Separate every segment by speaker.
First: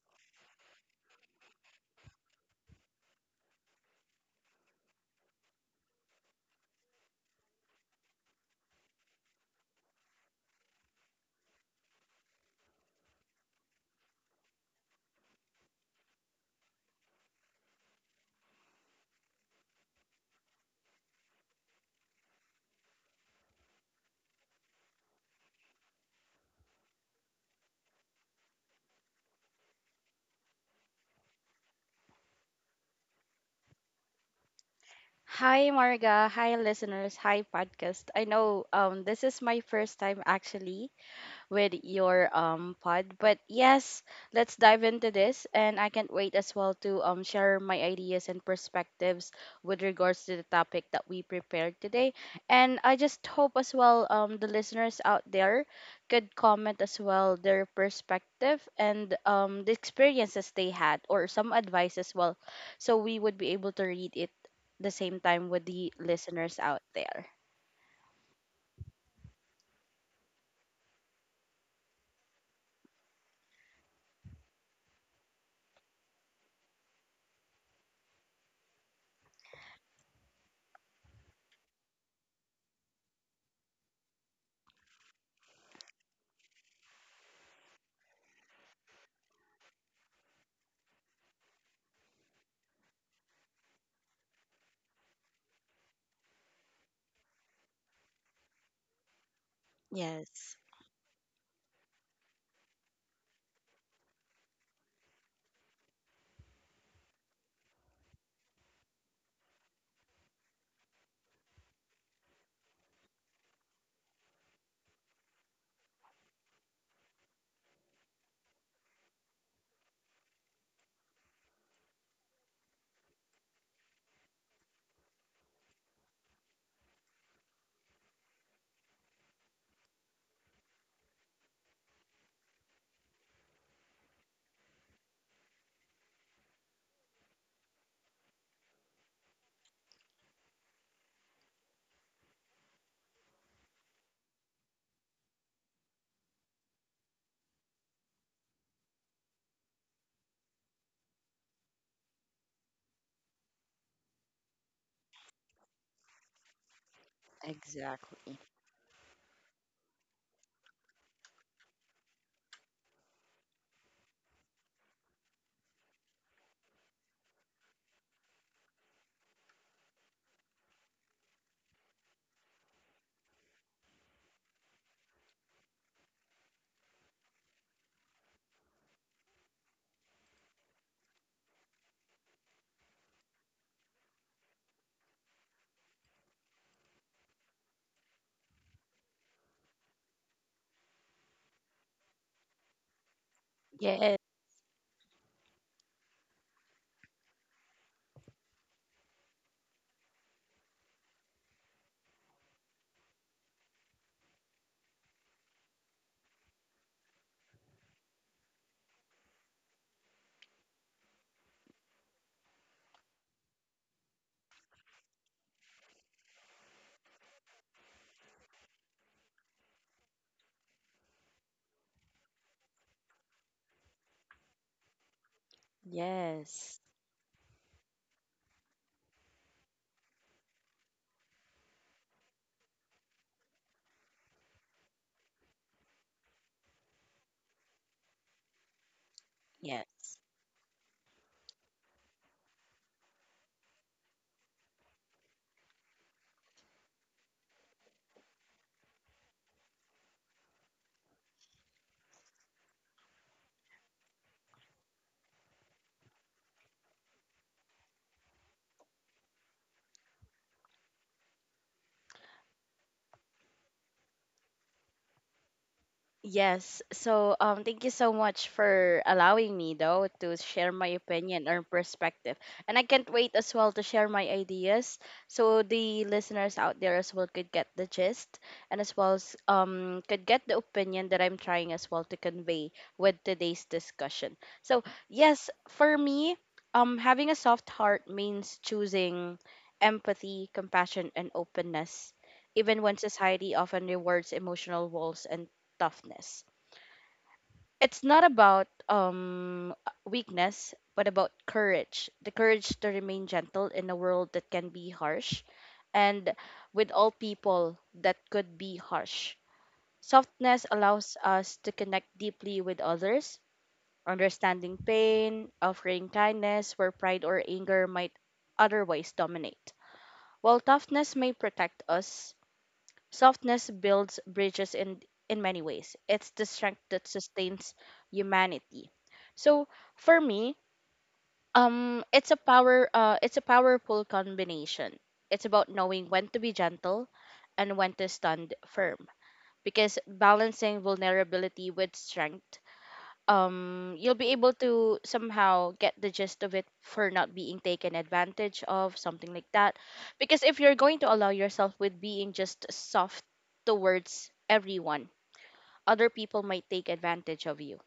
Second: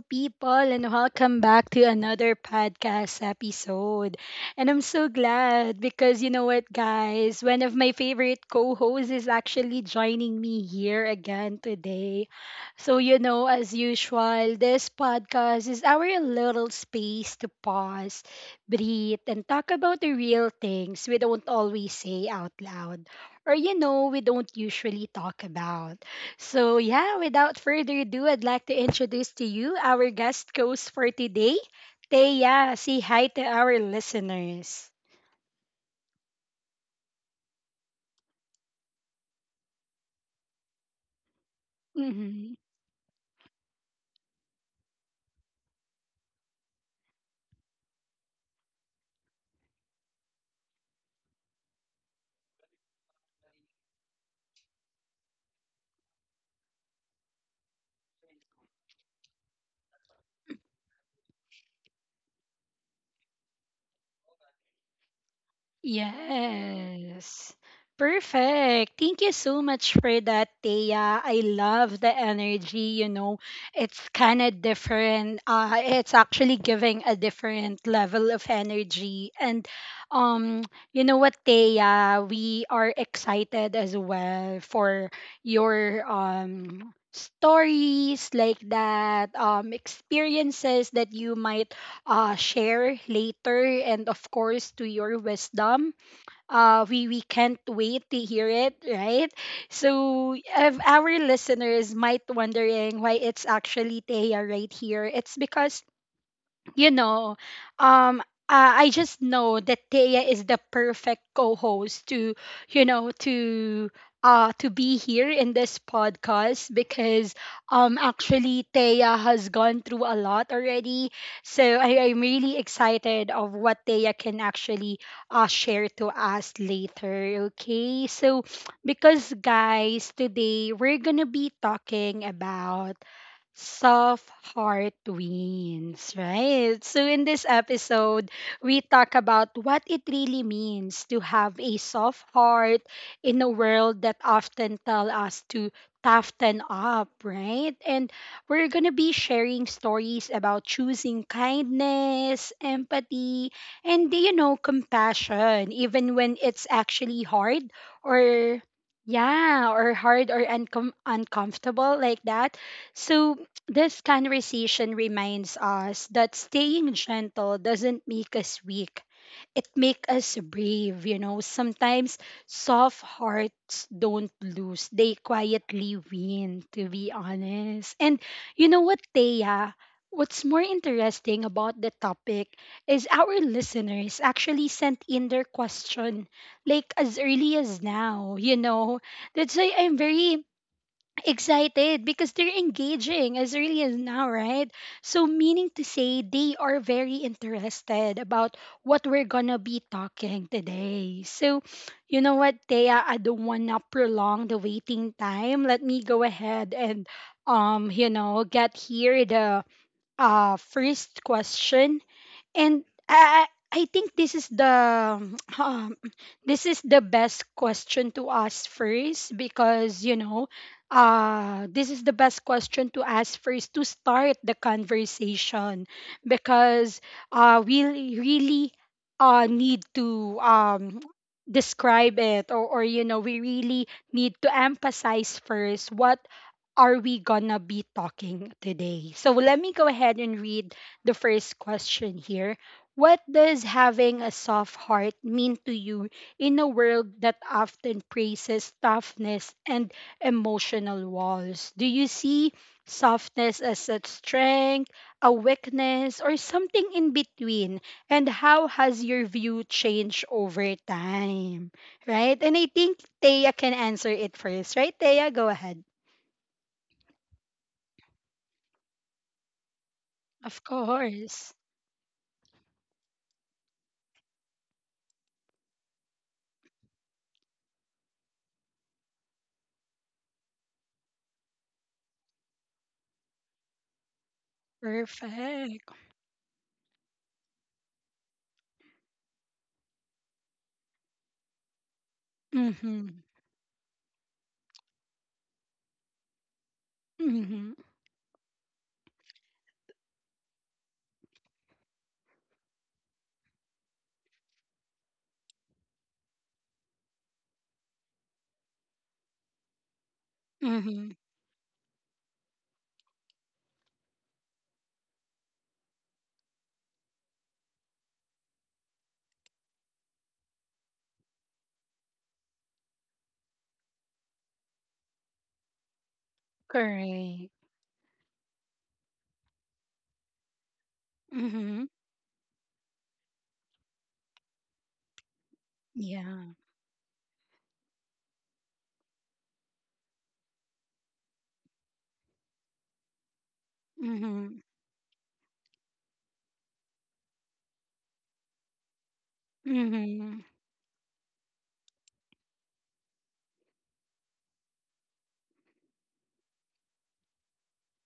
Speaker 1: people, and welcome back to another podcast episode. And I'm so glad because you know what, guys? One of my favorite co hosts is actually joining me here again today. So, you know, as usual, this podcast is our little space to pause, breathe, and talk about the real things we don't always say out loud or, you know, we don't usually talk about. So, yeah, without further ado, I'd like to introduce to you our guest host for today, Teya. Say hi to our listeners.
Speaker 2: Hi Marga, hi listeners, hi podcast. I know this is my first time actually with your
Speaker 1: Mhm.
Speaker 2: pod. But yes, let's dive into this, and I can't wait as well to share my ideas and perspectives with regards to the topic that we prepared today. And I just hope as well the listeners out there could comment as well their perspective and the experiences they had or some advice as well, so we would be able to read it the same time with the listeners out there.
Speaker 1: Yes. Perfect. Thank you so much for that, Thea. I love the energy, you know. It's kind of different. It's actually giving a different level of energy. And um you know what, Thea, we are excited as well for your stories like that, experiences that you might share later, and of course to your wisdom. We can't wait to hear it, right? So
Speaker 2: Yes.
Speaker 1: if our listeners might wondering why it's actually Teya right here, it's because you know, um, I just know that Thea is the perfect co-host to, you know, to to be here in this podcast because actually Thea has gone through a lot already. So I'm really excited of what Thea can actually share to us later. Okay. So because guys, today we're gonna be talking about soft heart wins, right? So, in this episode, we talk about what it really means to have a soft heart in a world that often tell us to toughen up, right? And we're going to be sharing stories about choosing kindness, empathy, and, you know, compassion, even when it's actually hard
Speaker 2: Exactly.
Speaker 1: or, yeah, or hard or uncomfortable like that. So this conversation reminds us that staying gentle doesn't make us weak. It makes us brave, you know. Sometimes soft hearts don't lose. They quietly win, to be honest. And you know what, Thea? What's more interesting about the topic is our listeners actually sent in their question like as early as now, you know. That's why I'm very excited because they're engaging as early as
Speaker 2: Yes.
Speaker 1: now, right? So, meaning to say, they are very interested about what we're gonna be talking today. So, you know what, Thea, I don't wanna prolong the waiting time. Let me go ahead and, you know, get here the first question. And I, I I think this is the um, this is the best question to ask first, because you know this is the best question to ask first to start the conversation
Speaker 2: Yes.
Speaker 1: because we really need to describe it, or you know we really need to emphasize first, what are we gonna be talking today? So let me go ahead
Speaker 2: Yes.
Speaker 1: and read the first question here. What does having a soft heart mean to you in a world that often praises toughness and emotional walls? Do you see softness as a strength, a weakness, or something in between? And how has your view changed over time? Right? And I think Thea can answer it first, right? Thea, go ahead.
Speaker 2: Yes. So, thank you so much for allowing me, though, to
Speaker 1: Of
Speaker 2: share my
Speaker 1: course.
Speaker 2: opinion or perspective. And I can't wait as well to share my ideas so the listeners out there as well could get the gist and as well as could get the opinion that I'm trying as well to convey with today's discussion. So, yes,
Speaker 1: Perfect.
Speaker 2: for me, having a soft heart means choosing empathy, compassion, and openness even when
Speaker 1: Mm-hmm.
Speaker 2: society often rewards emotional walls and toughness.
Speaker 1: Mm-hmm.
Speaker 2: It's not about weakness, but about courage, the courage to remain gentle in a world that can be harsh and with all people that could be harsh. Softness
Speaker 1: Mm-hmm.
Speaker 2: allows us to connect deeply with others, understanding pain, offering kindness where pride or anger might otherwise dominate. While toughness may protect us, softness builds bridges in many ways. It's the strength that
Speaker 1: Correct.
Speaker 2: sustains humanity. So for me,
Speaker 1: Mm-hmm.
Speaker 2: it's a powerful combination. It's about knowing when to
Speaker 1: Yeah.
Speaker 2: be gentle, and when to stand firm. Because balancing vulnerability with strength, you'll be able
Speaker 1: Mm-hmm.
Speaker 2: to somehow get the gist of it for not being taken advantage of, something like that,
Speaker 1: Mm-hmm.
Speaker 2: because if you're going to allow yourself with being just soft towards everyone, other people might take advantage of you.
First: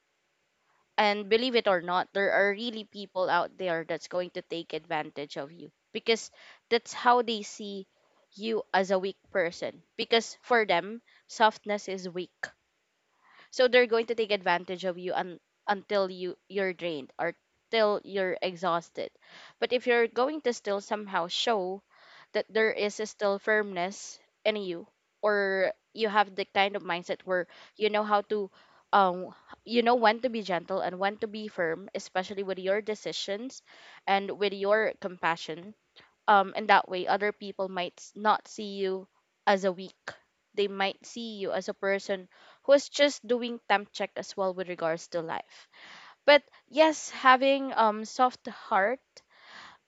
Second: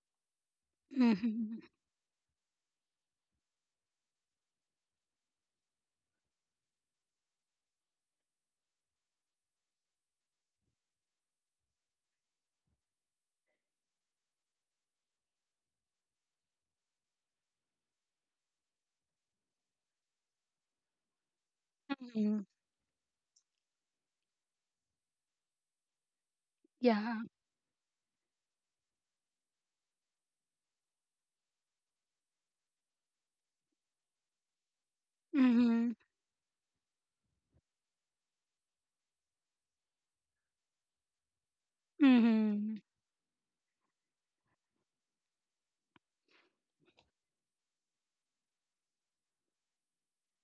Speaker 2: And believe
Speaker 1: Mm-hmm.
Speaker 2: it or not, there are really people out there that's going to take advantage of you because that's how they see you, as a weak person, because for them softness is weak. So they're going to take advantage of you until you're drained or till you're exhausted. But if you're going to still somehow show
Speaker 1: Mm-hmm.
Speaker 2: that there is a still firmness in you, or you have the kind of
Speaker 1: Yeah.
Speaker 2: mindset where you know how to um you know when to be gentle and when to be firm, especially with your decisions and with your
Speaker 1: Mm-hmm.
Speaker 2: compassion, and that way other people might not see you as a weak, they might see you as a
Speaker 1: Mm-hmm.
Speaker 2: person who's just doing temp check as well with regards to life. But yes, having soft heart,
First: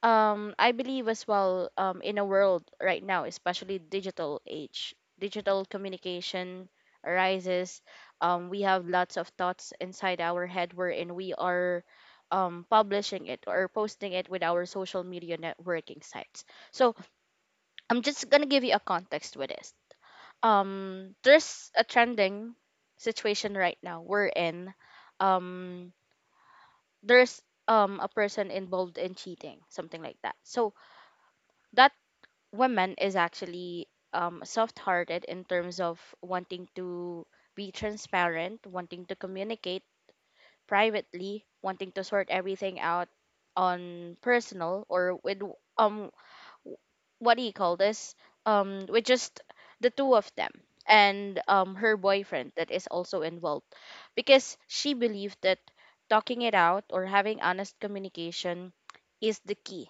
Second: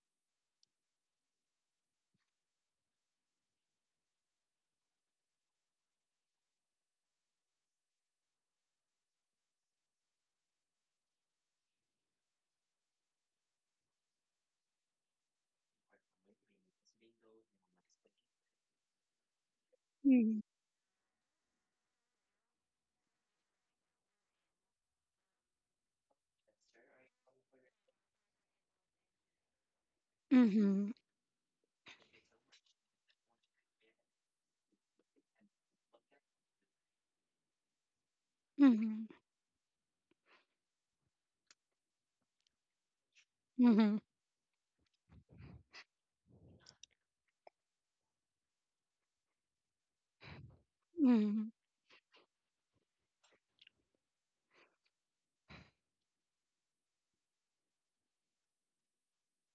Speaker 2: I believe as well, in a world right now, especially digital age, digital communication arises, we have lots of thoughts inside our head wherein we are publishing it or posting it with our social media networking sites. So I'm just gonna give you a context with this. There's a trending situation right now we wherein um there's a person involved in cheating, something like that. So
Speaker 1: Mm-hmm. Mm-hmm.
Speaker 2: that woman is actually soft-hearted in terms of wanting to be transparent, wanting to communicate privately, wanting to sort everything out
Speaker 1: Mm-hmm.
Speaker 2: on
Speaker 1: Mm-hmm.
Speaker 2: personal or with um what do you call this? With just the two of them and
Speaker 1: Mm-hmm.
Speaker 2: her boyfriend that is also involved, because she believed that talking it out or having honest communication is the key,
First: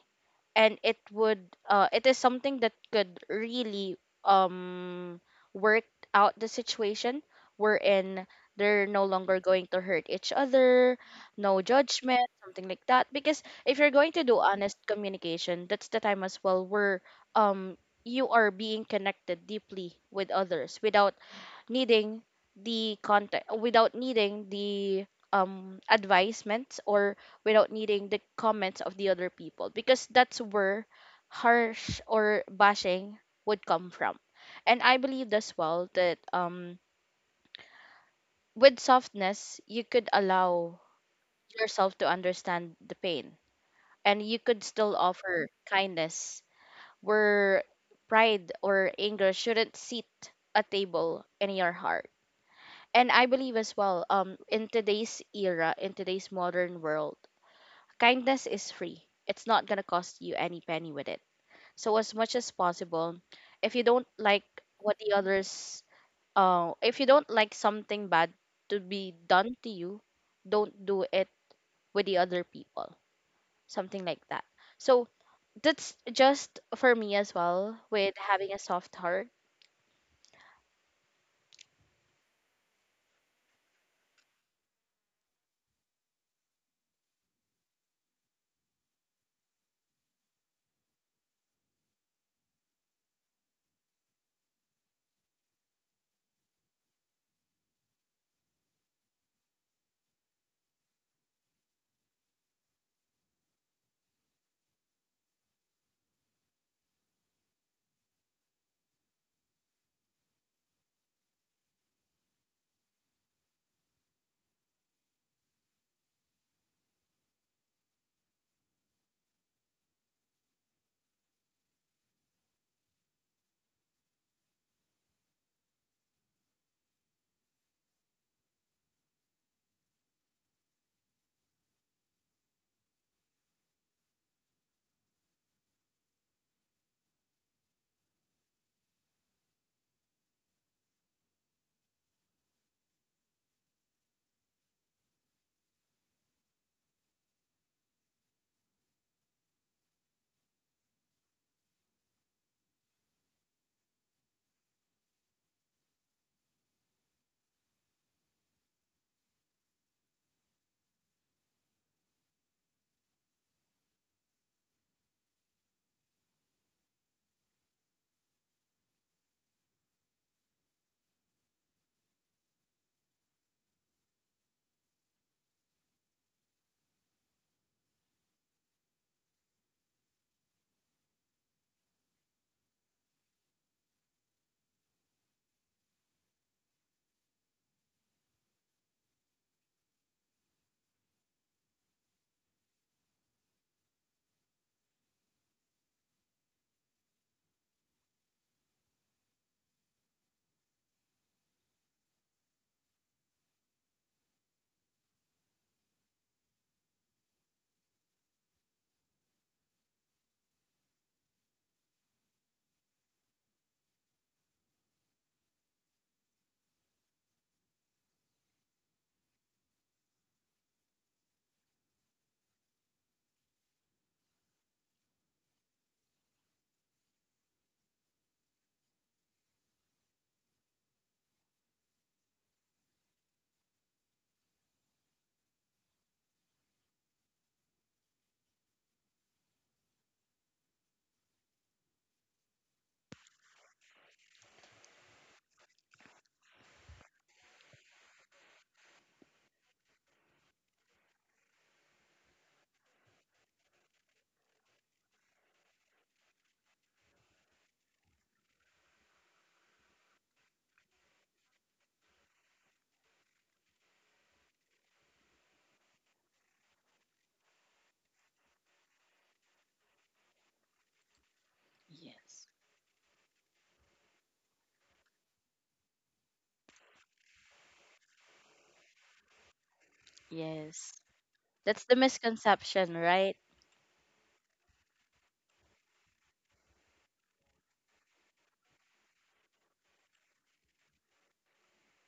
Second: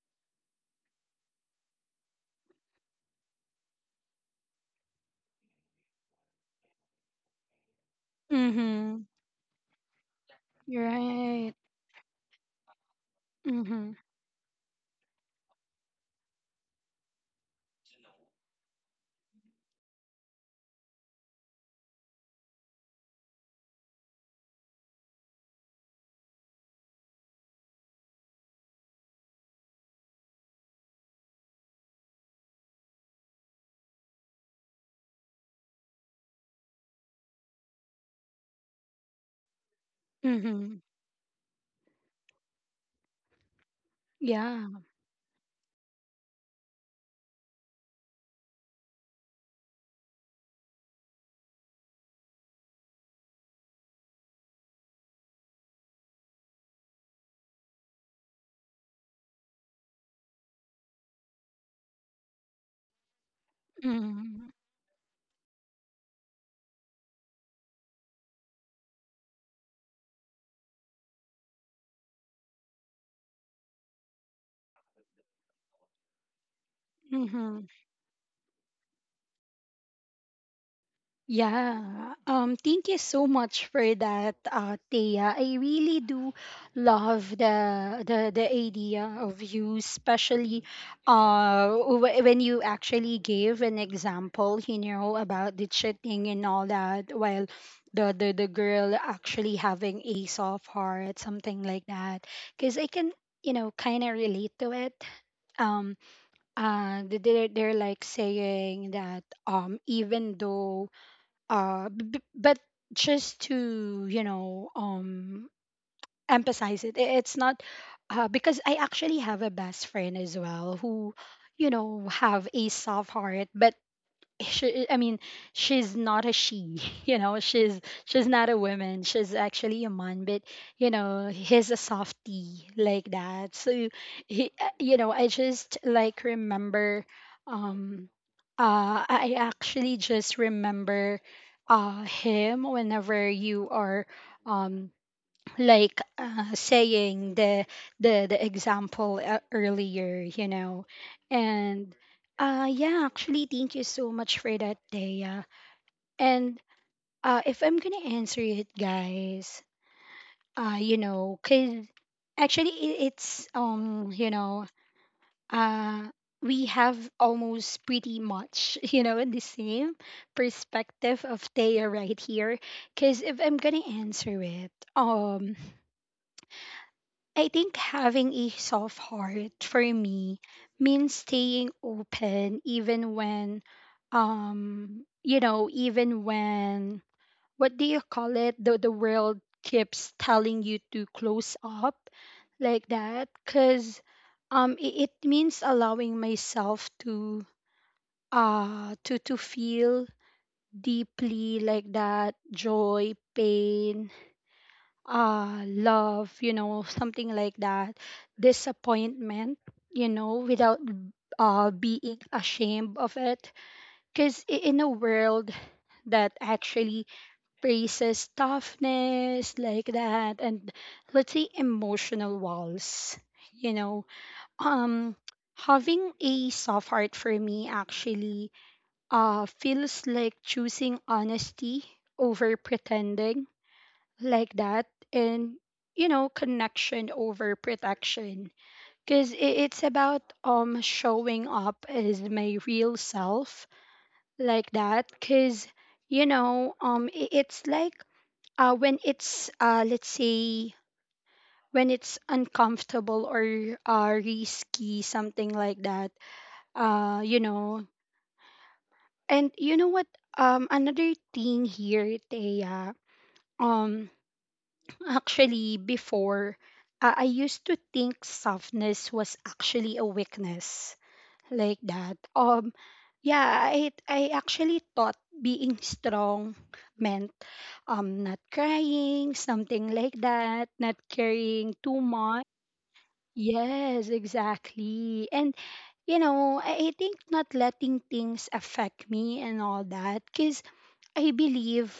Speaker 2: and it would it is something that could really um work out the situation, wherein they're
Speaker 1: Mm-hmm.
Speaker 2: no longer going to hurt each other,
Speaker 1: Right.
Speaker 2: no judgment, something like that. Because if
Speaker 1: Mm-hmm.
Speaker 2: you're going to do honest communication, that's the time as well where um you are being connected deeply with others without needing the contact, without needing the advisements, or without needing the comments of the other people, because that's where harsh or bashing would come from. And I believed as well that with softness you could
Speaker 1: Mm-hmm.
Speaker 2: allow yourself to understand the pain, and you
Speaker 1: Yeah.
Speaker 2: could still offer kindness where pride or anger shouldn't sit a table in your heart. And I believe as well, in today's era, in today's modern world, kindness is free. It's not gonna cost you any penny with it. So as much as possible, if you don't like
Speaker 1: Mm-hmm.
Speaker 2: what the others, if you don't like something bad to be done to you, don't do it with the other people. Something like that. So that's just for me as
Speaker 1: Mm-hmm.
Speaker 2: well with having a soft heart.
Speaker 1: Yeah. Thank you so much for that, Thea. I really do love the idea of you, especially when you actually gave an example, you know, about the cheating and all that, while the girl actually having a soft heart, something like that. Because I can, you know, kind of relate to it. Um, they're like saying that even though but just to, you know, emphasize it, it's not because I actually have a best friend as well who, you know, have a soft heart, but she i mean she's not a she. You know, she's not a woman, she's actually a man, but you know he's a softie like that. So he, you know, I just like remember, um I actually just remember him whenever you are, um saying the example earlier, you know. And yeah, actually, thank you so much for that, Dea. And if I'm gonna answer it, guys, you know, cause actually it's you know, uh, we have almost pretty much, you know, the same perspective of Dea right here. Cause if I'm gonna answer it, I think having a soft heart for me means staying open even when, you know, even when, what do you call it, the world keeps telling you to close up like that. Cuz it means allowing myself to to feel deeply like that, joy, pain, love, you know, something like that, disappointment, you know, without being ashamed of it. Because in a world that actually praises toughness like that, and let's say emotional walls, you know, um, having a soft heart for me actually feels like choosing honesty over pretending like that, and you know, connection over protection, because it's about showing up as my real self like that. Because you know, it's like when it's let's say when it's uncomfortable or risky, something like that, you know. And you know what, another thing here, Thea, um actually, before, I used to think softness was actually a weakness like that.
Speaker 2: Yes.
Speaker 1: Yeah, I actually thought being strong meant, not crying, something like that,
Speaker 2: Yes,
Speaker 1: not carrying
Speaker 2: that's the
Speaker 1: too much.
Speaker 2: misconception, right?
Speaker 1: Yes, exactly. And you know, I think not letting things affect me and all that. Because I believe,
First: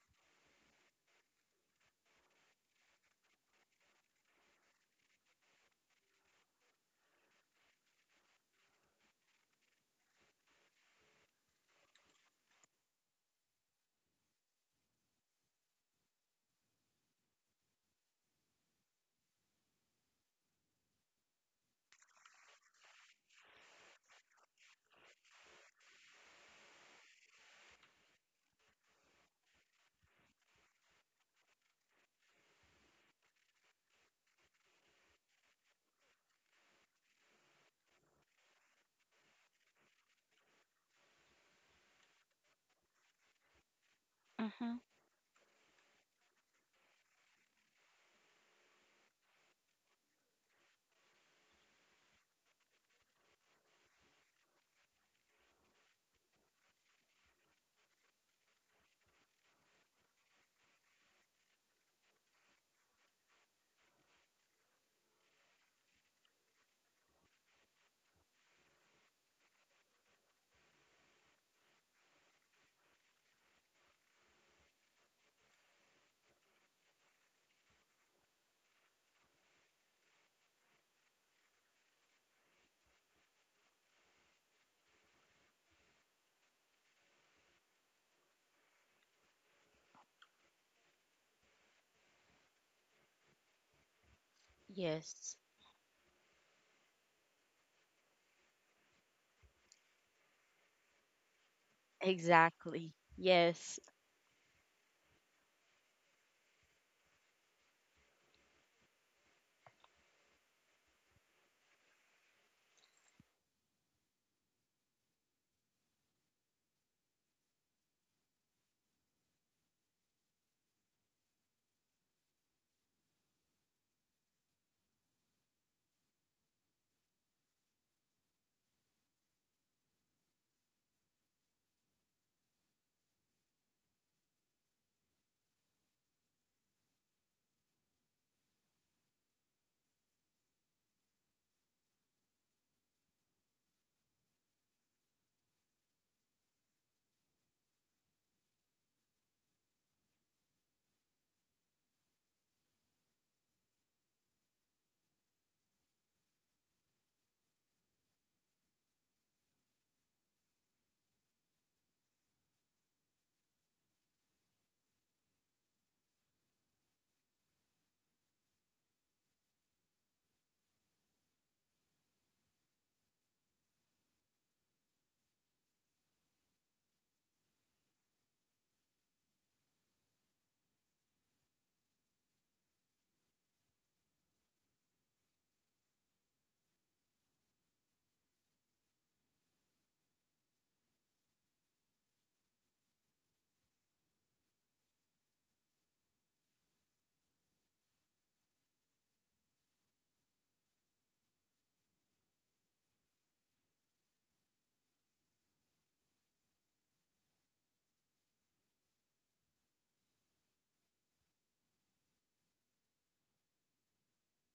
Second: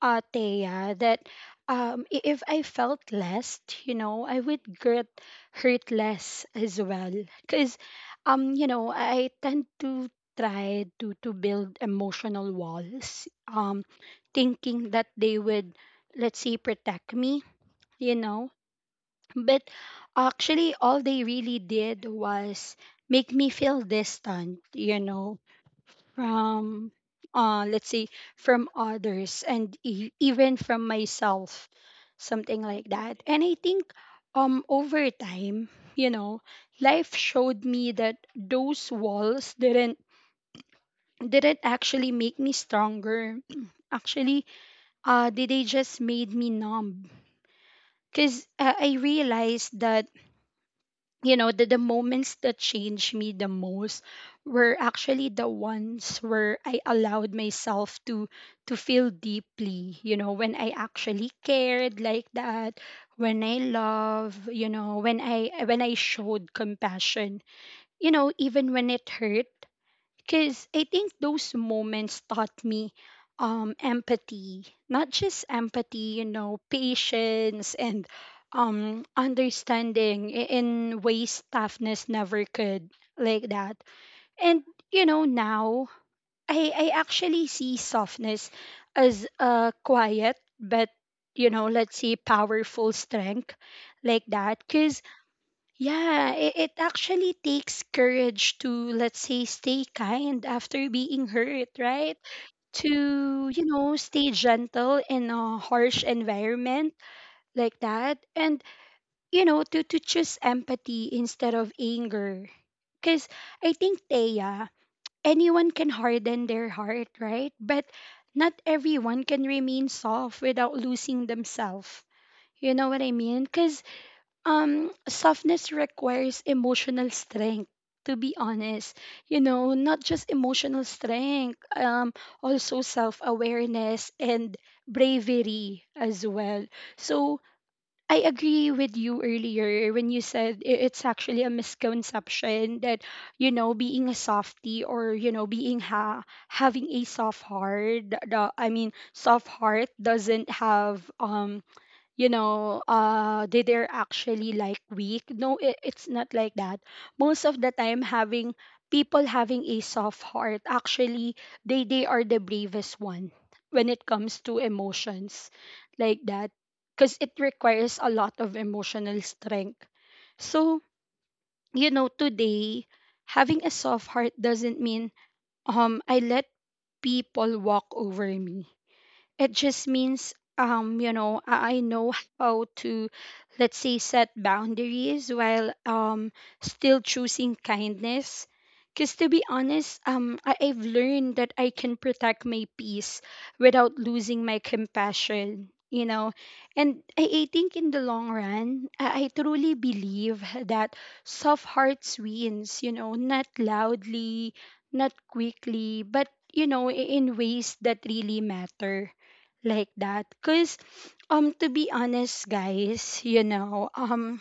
Speaker 1: Thea, that if I felt less, you know, I would get hurt less as well. Because, you know, I tend to to build emotional walls, thinking that they would, let's say, protect me, you know. But actually, all they really did was make me feel distant, you know, from let's say from others and even from myself, something like that. And I think over time, you know, life showed me that those walls didn't actually make me stronger. Actually they just made me numb, because I realized that, you know, the moments that changed me the most were actually the ones where I allowed myself to feel deeply, you know, when I actually cared like that, when I love, you know, when I showed compassion, you know, even when it hurt. Because I think those moments taught me, empathy, not just empathy, you know, patience and understanding in ways toughness never could, like that. And, you know, now I actually see softness as a quiet, but, you know, let's say powerful strength, like that. Cause.
Speaker 2: Yes,
Speaker 1: Yeah, it actually takes courage to, let's say, stay kind after being hurt, right?
Speaker 2: exactly.
Speaker 1: To, you
Speaker 2: Yes.
Speaker 1: know, stay gentle in a harsh environment like that. And, you know, to, choose empathy instead of anger. Because I think, Thea, anyone can harden their heart, right? But not everyone can remain soft without losing themselves. You know what I mean? Because softness requires emotional strength, to be honest. You know, not just emotional strength, also self-awareness and bravery as well. So I agree with you earlier when you said it's actually a misconception that, you know, being a softie or, you know, having a soft heart, soft heart doesn't have you know, they're actually like weak. No, it's not like that. Most of the time, having people having a soft heart, actually, they are the bravest one when it comes to emotions like that. Because it requires a lot of emotional strength. So, you know, today, having a soft heart doesn't mean, I let people walk over me. It just means, you know, I know how to, let's say, set boundaries while still choosing kindness. Because to be honest, I've learned that I can protect my peace without losing my compassion, you know. And I think in the long run, I truly believe that soft hearts wins, you know, not loudly, not quickly, but you know, in ways that really matter like that. Because to be honest guys, you know, um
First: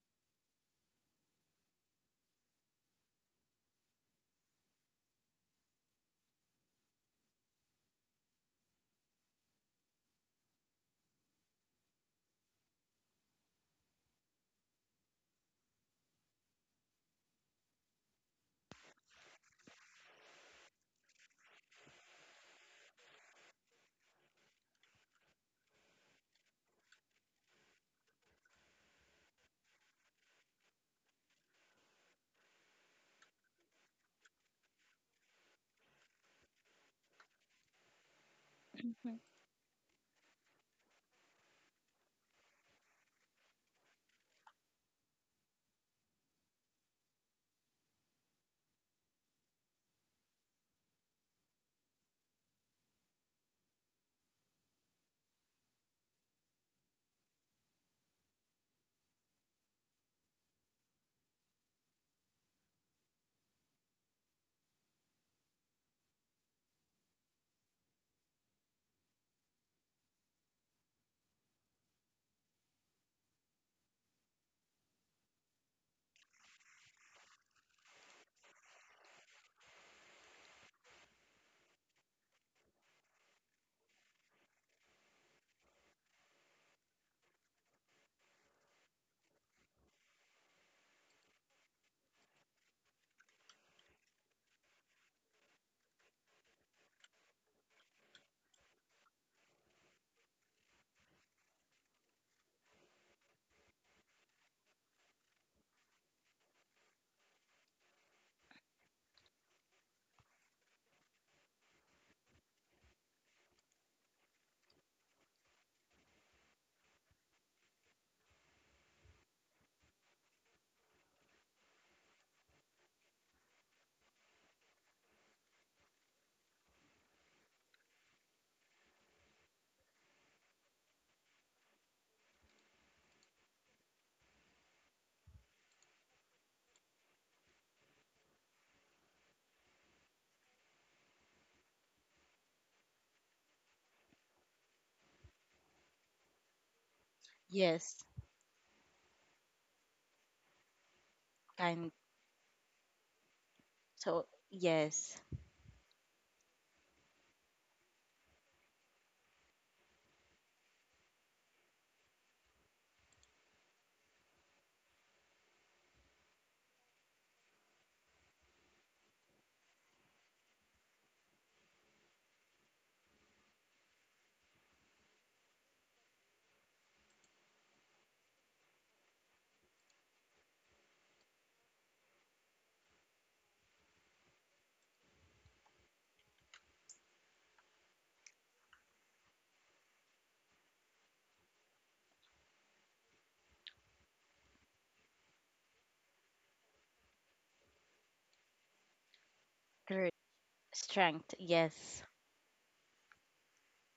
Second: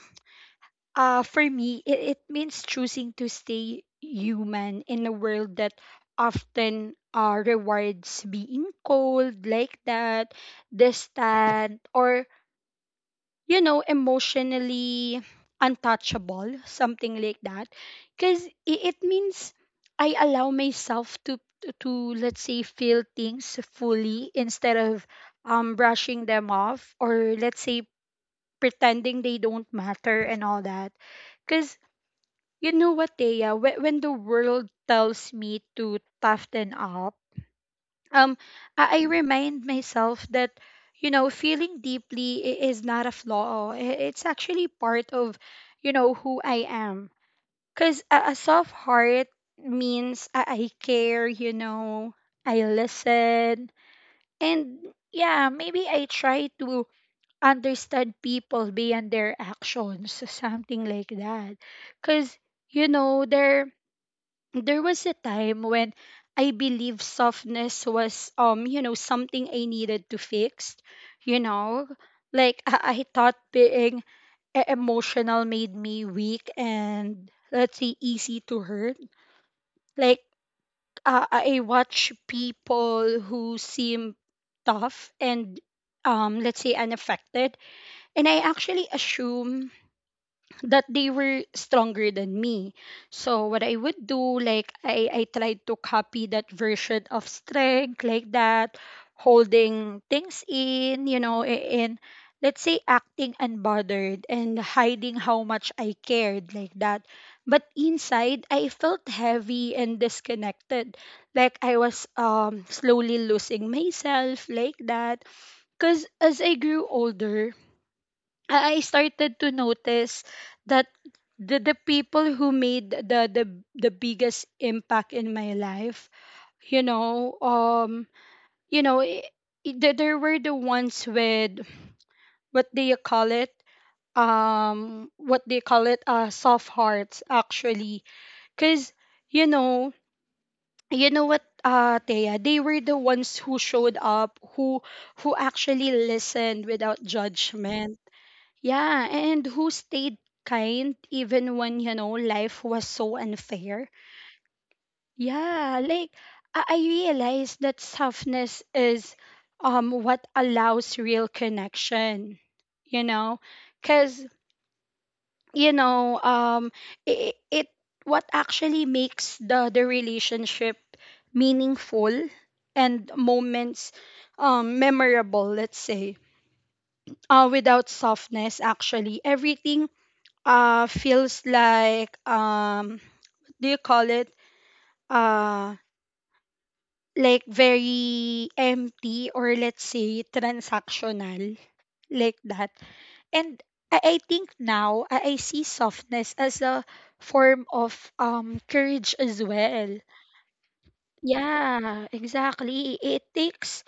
Speaker 1: uh for me it means choosing to stay human in a world that often rewards being cold like that, distant or you know, emotionally untouchable, something like that. Because it means I allow myself to, let's say, feel things fully instead of brushing them off or, let's say, pretending they don't matter and all that. Because you know what, Thea, when the world tells me to toughen up, um I
Speaker 2: Mhm.
Speaker 1: remind myself that you know feeling deeply is not a flaw it's actually part of you know who I am, because a soft heart means I care, you know, I listen, and yeah, maybe I try to understand people beyond their actions something like that. Because you know there was a time when I believed softness was you know something I needed to fix, you know, like I thought being emotional made me weak and let's say easy to hurt. Like I watch people who seem tough and let's say unaffected, and I actually assume that they were stronger than me. So what I would do, like I tried to copy that version of strength like that, holding things in, you know, and let's say acting unbothered and hiding how much I cared like that. But inside I felt heavy and disconnected. Like I was slowly losing myself like that. Cause as I grew older, I started to notice that the people who made the biggest impact in my life, you know, um, you know, there were the ones with what do you call it? Soft hearts actually, because you know, you know what, Thea, they were the ones who showed up, who actually listened without judgment,
Speaker 2: Yes.
Speaker 1: yeah, and who stayed kind even when,
Speaker 2: Kind.
Speaker 1: you know, life was so unfair.
Speaker 2: So yes,
Speaker 1: Yeah, like I realized that softness is what allows real connection, you know? Cuz you know, um it, it what actually makes the relationship meaningful and moments memorable, let's say. Without softness, actually, everything feels like do you call it uh like very empty or let's say transactional like that. And I think now I see softness as a form of courage as well.
Speaker 2: courage, strength. Yes,
Speaker 1: Yeah, exactly, it takes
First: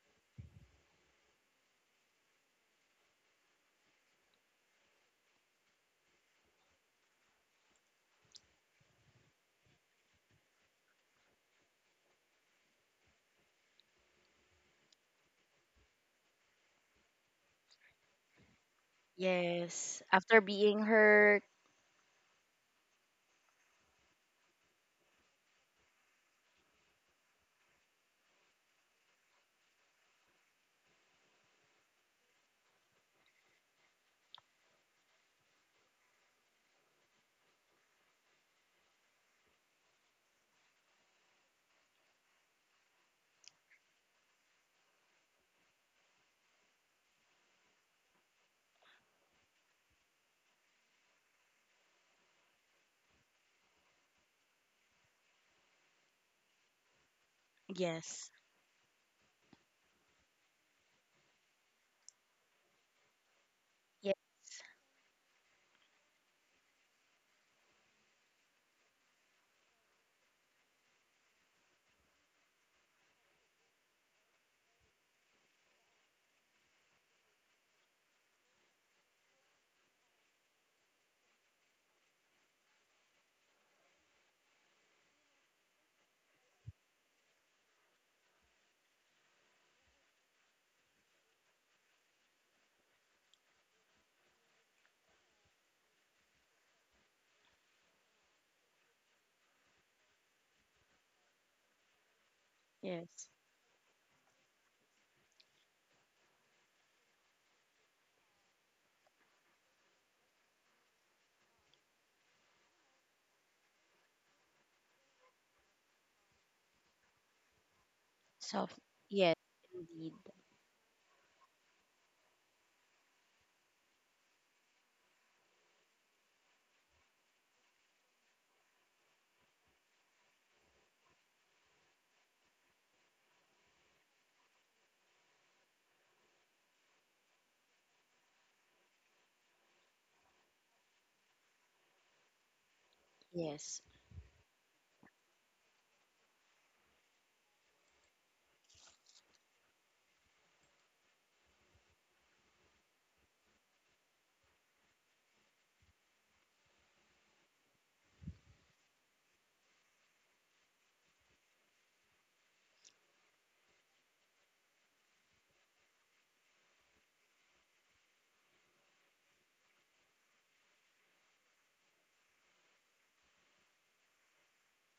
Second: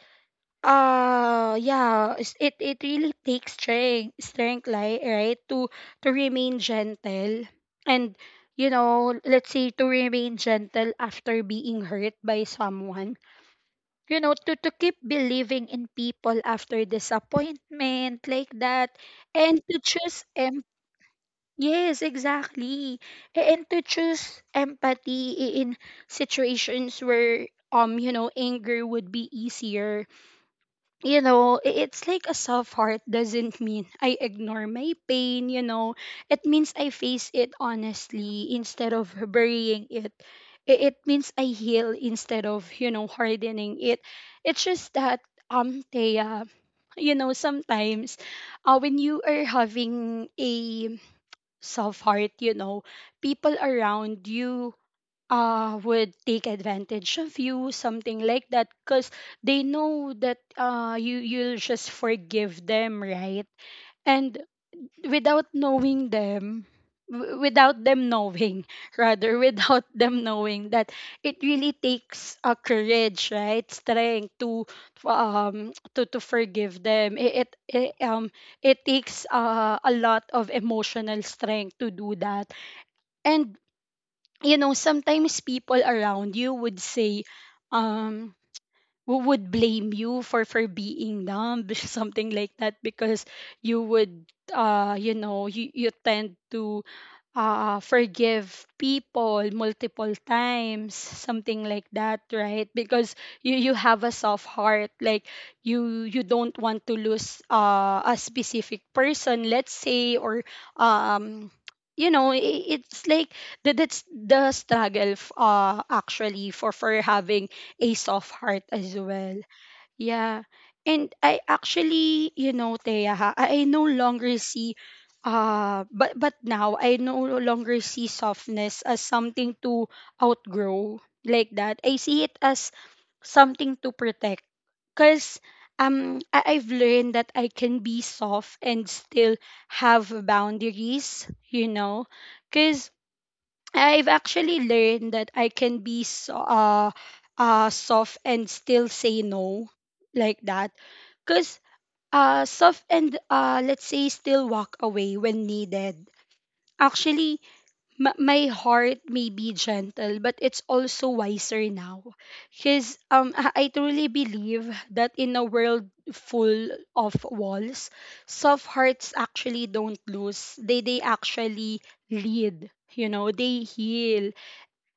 Speaker 1: it, it really takes strength, like right to remain gentle, and you know let's say to remain gentle after being hurt by someone, you know, to keep believing in people after disappointment like that. And to
Speaker 2: yes.
Speaker 1: choose
Speaker 2: After
Speaker 1: em-
Speaker 2: being hurt.
Speaker 1: yes exactly A- and to choose empathy in situations where you know anger would be easier. You know, it's like a soft heart doesn't mean I ignore my pain, you know. It means I face it honestly instead of burying it. It means I heal instead of, you know, hardening it. It's just that Thea, you know, sometimes when you are having a soft heart, you know, people around you would take advantage of you, something
Speaker 2: Yes,
Speaker 1: like that, because they know that you'll just forgive them, right?
Speaker 2: yes,
Speaker 1: And without knowing them, without them knowing, rather, without them knowing that it really takes a courage, right, strength to to forgive them. It um it takes a lot of emotional strength to do that. And you know, sometimes people around you would say um who would blame you for being dumb, something like that, because you would you tend to forgive people multiple times, something like that, right? Because
Speaker 2: yes.
Speaker 1: you have a soft heart, like you don't want to lose a specific person, let's say, or um it's like that's the struggle actually for having a soft heart
Speaker 2: Soft.
Speaker 1: as
Speaker 2: Yes,
Speaker 1: well.
Speaker 2: indeed.
Speaker 1: Yeah. And I actually, you know, Thea, ha, I no longer see but now I no longer see softness as something to outgrow like that. I see it as something to protect. Cause I've learned that I can be soft and still have boundaries, you know. Cause
Speaker 2: Yes,
Speaker 1: I've actually learned that I can be soft and still say no like that. Because soft and let's say still walk away when needed. Actually, my heart may be gentle, but it's also wiser now. Because I truly believe that in a world full of walls, soft hearts actually don't lose. They actually lead. You know, they heal,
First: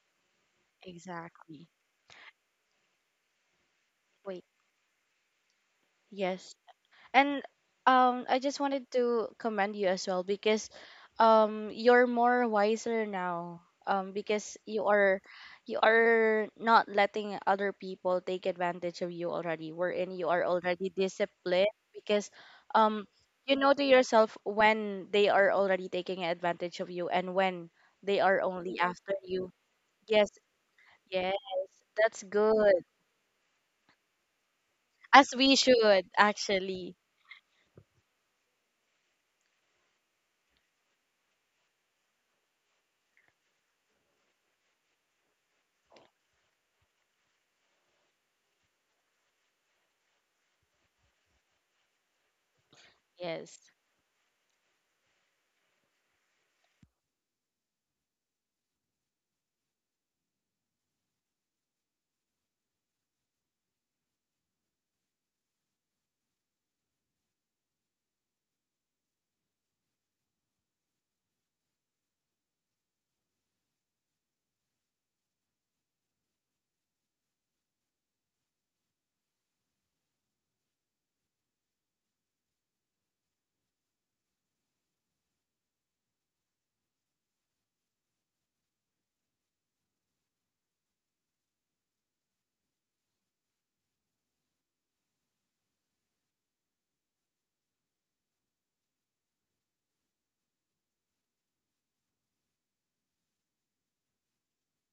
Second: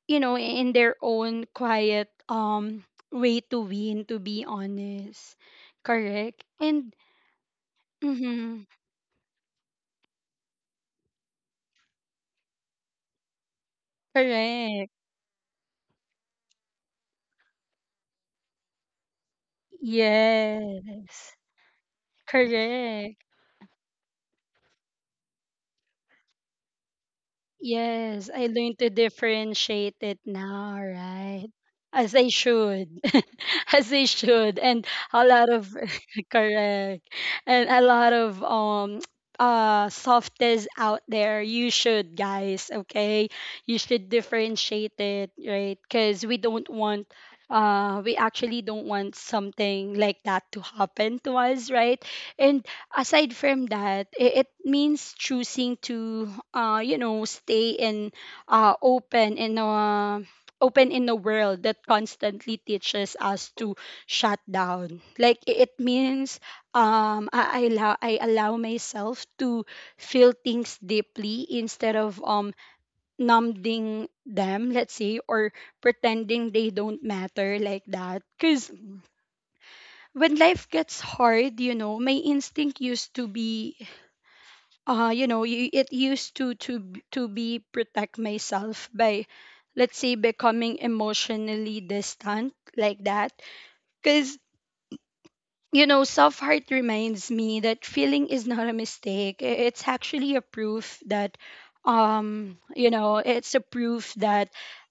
Speaker 1: you know, in their own
Speaker 2: exactly.
Speaker 1: quiet way to win, to be
Speaker 2: Wait.
Speaker 1: honest. Correct?
Speaker 2: Yes.
Speaker 1: And
Speaker 2: And I just
Speaker 1: mhm,
Speaker 2: wanted to commend you as well because you're more wiser now. Because
Speaker 1: correct.
Speaker 2: you are not letting other people take advantage of you already. Wherein you are already
Speaker 1: Yes.
Speaker 2: disciplined because um,
Speaker 1: Correct.
Speaker 2: you know to yourself when they are already taking advantage of you and when they
Speaker 1: Yes,
Speaker 2: are
Speaker 1: I
Speaker 2: only
Speaker 1: learned to
Speaker 2: after you.
Speaker 1: differentiate it
Speaker 2: Yes,
Speaker 1: now,
Speaker 2: yes,
Speaker 1: right? As
Speaker 2: that's
Speaker 1: I
Speaker 2: good.
Speaker 1: should. As I should. And a
Speaker 2: As
Speaker 1: lot
Speaker 2: we
Speaker 1: of
Speaker 2: should actually.
Speaker 1: correct. And a lot of softies out there. You should, guys, okay? You should differentiate it, right? Because we don't want we actually don't want something like that to happen to us, right? And aside from
Speaker 2: Yes,
Speaker 1: that, it means choosing to, you know, stay in, uh, open in a open in a world that constantly teaches us to shut down. Like it means, I allow myself to feel things deeply instead of numbing them, let's say, or pretending they don't matter like that. Cause when life gets hard, you know, my instinct used to be you know y- it used to b- to be protect myself by let's say becoming emotionally distant like that. Because you know, Soft Heart reminds me that feeling is not a mistake. It's actually a proof that, you know, it's a proof that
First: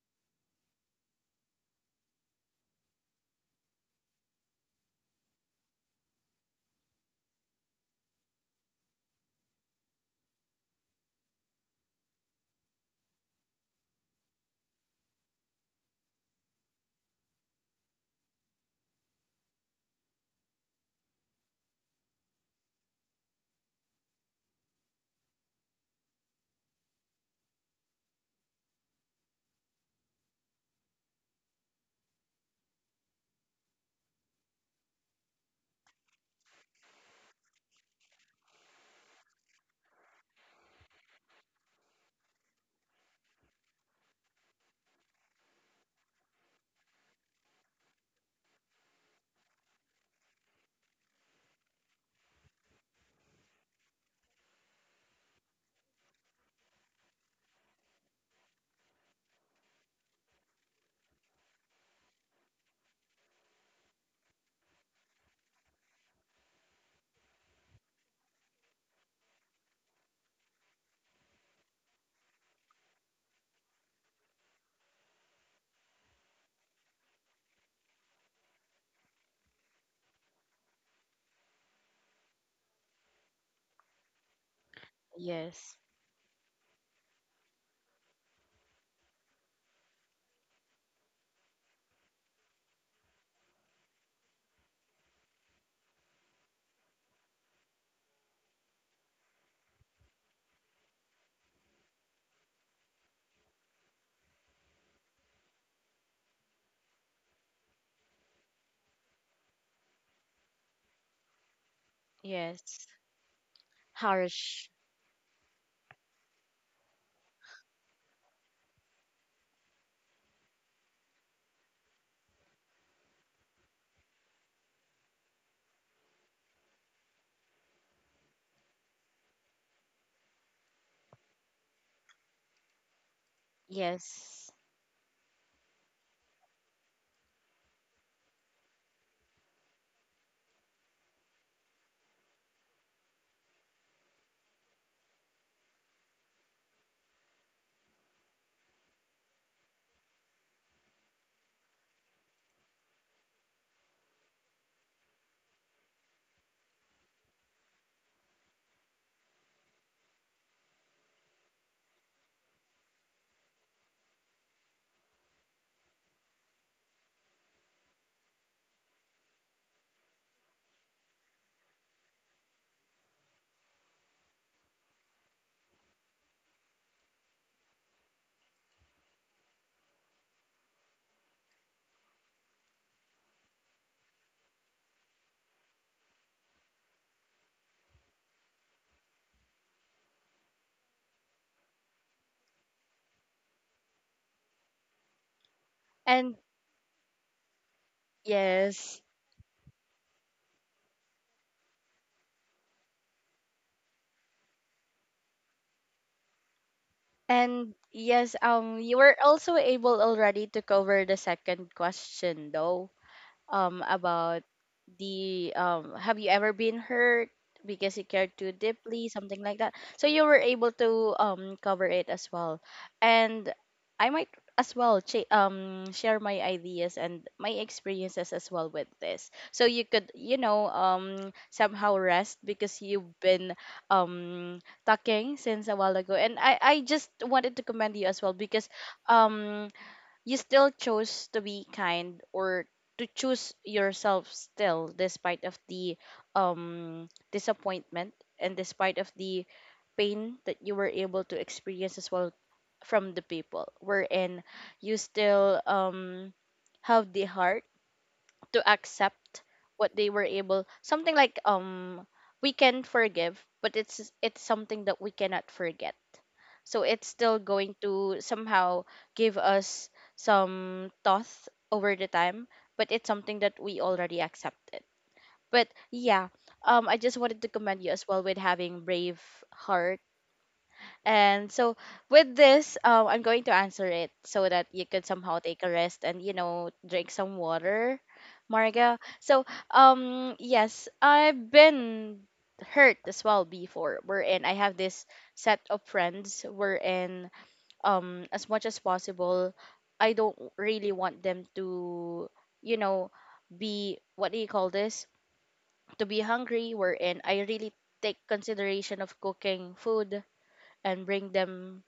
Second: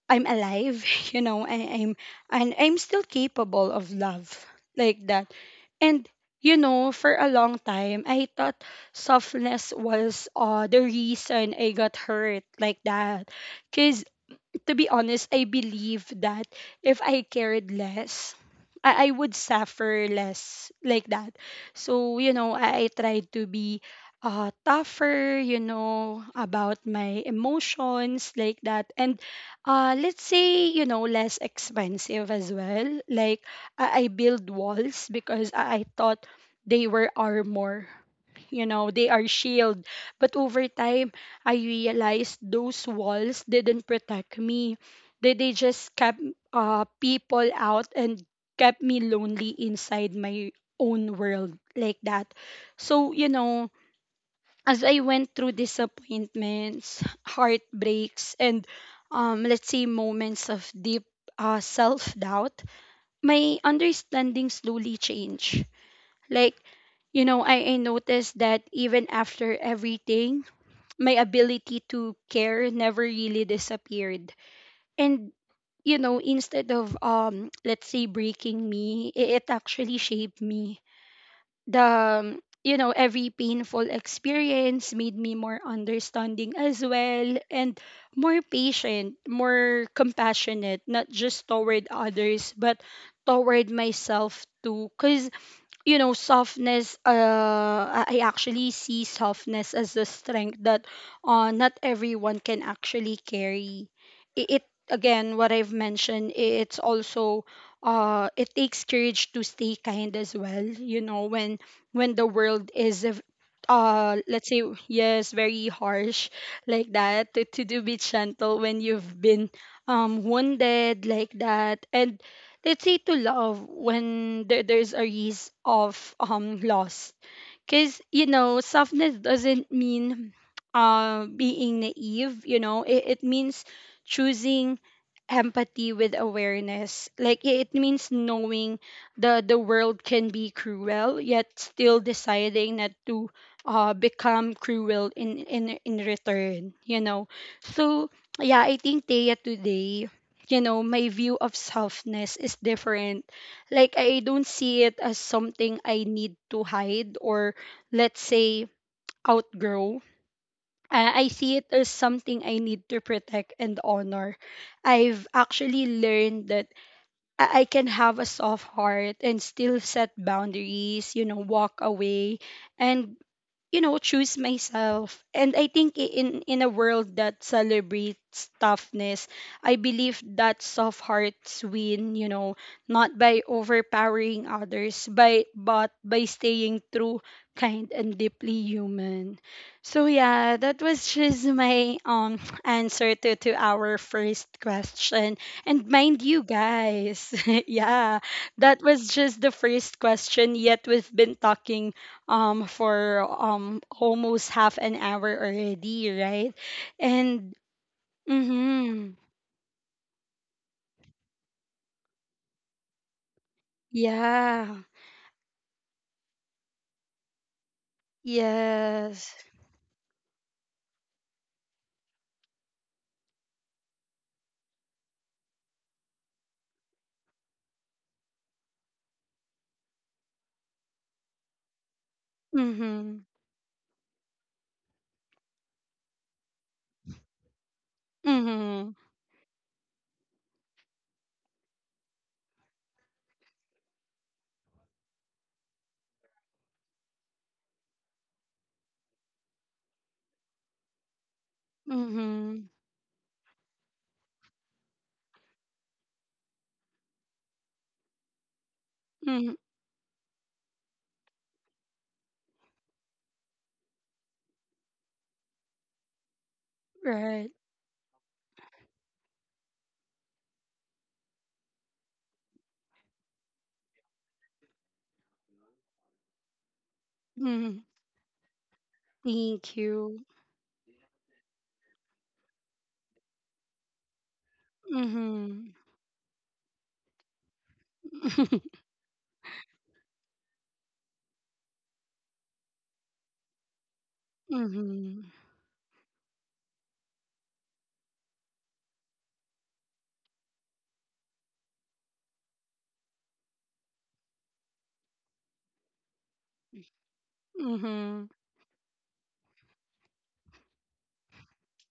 Speaker 1: I'm alive. You know, I, I'm and I'm still capable of love like that. And you know, for a long time, I thought softness was the reason I got hurt like that. Cause to be honest, I believe that if I cared less, I would suffer less like that. So, you know, I tried to be tougher, you know, about my emotions like that. And let's say, you know, less expensive as well. Like, I build walls because I thought they were armor, you know, they are shield. But over time I realized those walls didn't protect me. They just kept people out and kept me lonely inside my own world like that. So you know, as I went through disappointments, heartbreaks, and let's say moments of deep self-doubt, my understanding slowly changed. Like, you know, I noticed that even after everything, my ability to care never really disappeared. And, you know, instead of, let's say, breaking me, it actually shaped me. You know, every painful experience made me more
Speaker 2: yes,
Speaker 1: understanding as well, and more patient, more compassionate, not just toward others, but toward myself too. Because you know softness I actually see softness as a strength that not everyone can actually carry. It again, what I've mentioned, it's also it takes courage to stay kind as well, you know, when the world
Speaker 2: yes.
Speaker 1: is a v- let's say
Speaker 2: Harsh.
Speaker 1: yes, very harsh like that. To do be gentle when you've been wounded like that, and let's say to love when there's a risk of loss. Because you know softness doesn't mean being naive. You know, it means
Speaker 2: Yes.
Speaker 1: choosing empathy with awareness. Like it means knowing the world can be cruel, yet still deciding not to become cruel in return. You know, so yeah, I think Taya today. You know, my view of softness is different. Like, I don't see it as something I need to hide or, let's say, outgrow. I see it as something I need to protect and honor. I've actually learned that I can have a soft heart and still set boundaries, you know, walk away, and you know choose myself. And I think in a world that celebrates toughness, I believe that soft hearts win, you know, not by overpowering others by but by staying true, kind, and deeply human. So yeah, that was just my answer to our first question. And mind
Speaker 2: And
Speaker 1: you guys, yeah, that
Speaker 2: yes,
Speaker 1: was just the first question, yet we've been talking for almost half an hour already, right? And
Speaker 2: and yes, you
Speaker 1: mhm.
Speaker 2: were also able already to cover the second question, though, about
Speaker 1: Yeah.
Speaker 2: the have you ever been hurt because you cared too deeply,
Speaker 1: Yes.
Speaker 2: something like that, so you were able to cover it as well. And I might as well share my ideas and my experiences as well with this, so you could, you know, somehow rest because you've
Speaker 1: Mhm.
Speaker 2: been um talking since a while ago. And I just wanted to commend you as well because
Speaker 1: Mhm.
Speaker 2: um you still chose to be kind or to choose yourself still, despite of the um disappointment, and despite of the pain that you were able to experience as well
Speaker 1: Mhm.
Speaker 2: from the people, wherein you still have the heart to accept
Speaker 1: Mhm.
Speaker 2: what they were able, something like we can forgive but it's something that we cannot forget. So it's still
Speaker 1: Right.
Speaker 2: going to somehow give us some thoughts over the time, but it's something that we already accepted. But yeah, I just wanted to
Speaker 1: Mhm.
Speaker 2: commend you as well with having brave
Speaker 1: Thank
Speaker 2: heart.
Speaker 1: you.
Speaker 2: And so with this, I'm going to answer it so that you could somehow take
Speaker 1: Mhm.
Speaker 2: a rest and, you know, drink some water, Marga. So yes, I've been hurt as well before, wherein I have this
Speaker 1: Mhm.
Speaker 2: set of friends, wherein as much as possible, I don't really want them to, you know, be, what do you call this, to be hungry, wherein I really take
Speaker 1: Mhm.
Speaker 2: consideration of cooking food and bring them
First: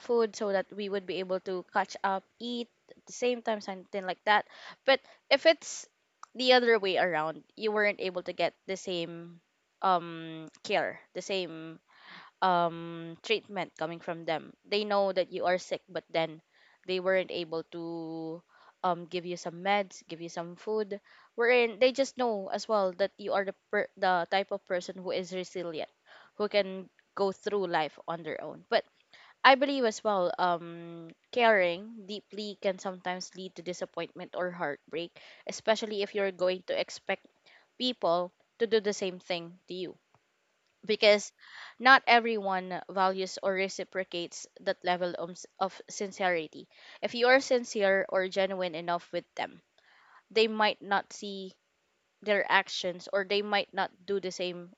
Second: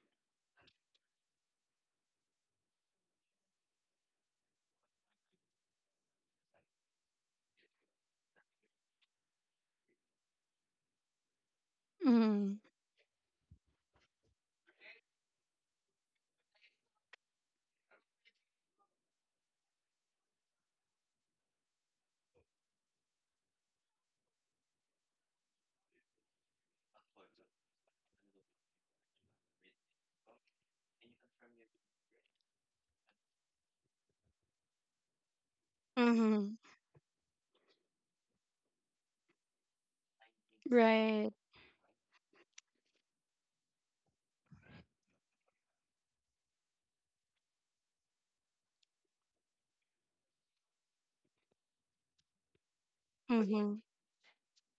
Speaker 2: food so that we would be able to catch up, eat at the same time, something like that. But if it's the other way around, you weren't able to get the same care, the same
Speaker 1: Mhm.
Speaker 2: treatment coming from them. They know that you are sick, but then they weren't able to give you some meds, give you some food. Wherein they just know as well that you are the type of person who is resilient, who can go through life on their own. But I believe as well, caring deeply can sometimes lead to disappointment or heartbreak, especially if you're
Speaker 1: Mhm.
Speaker 2: going to expect people to do the same thing to you,
Speaker 1: Right.
Speaker 2: because not everyone values or reciprocates that level of of sincerity. If you are sincere or genuine enough with them, they might not see their actions or they might
Speaker 1: Mhm.
Speaker 2: not do the same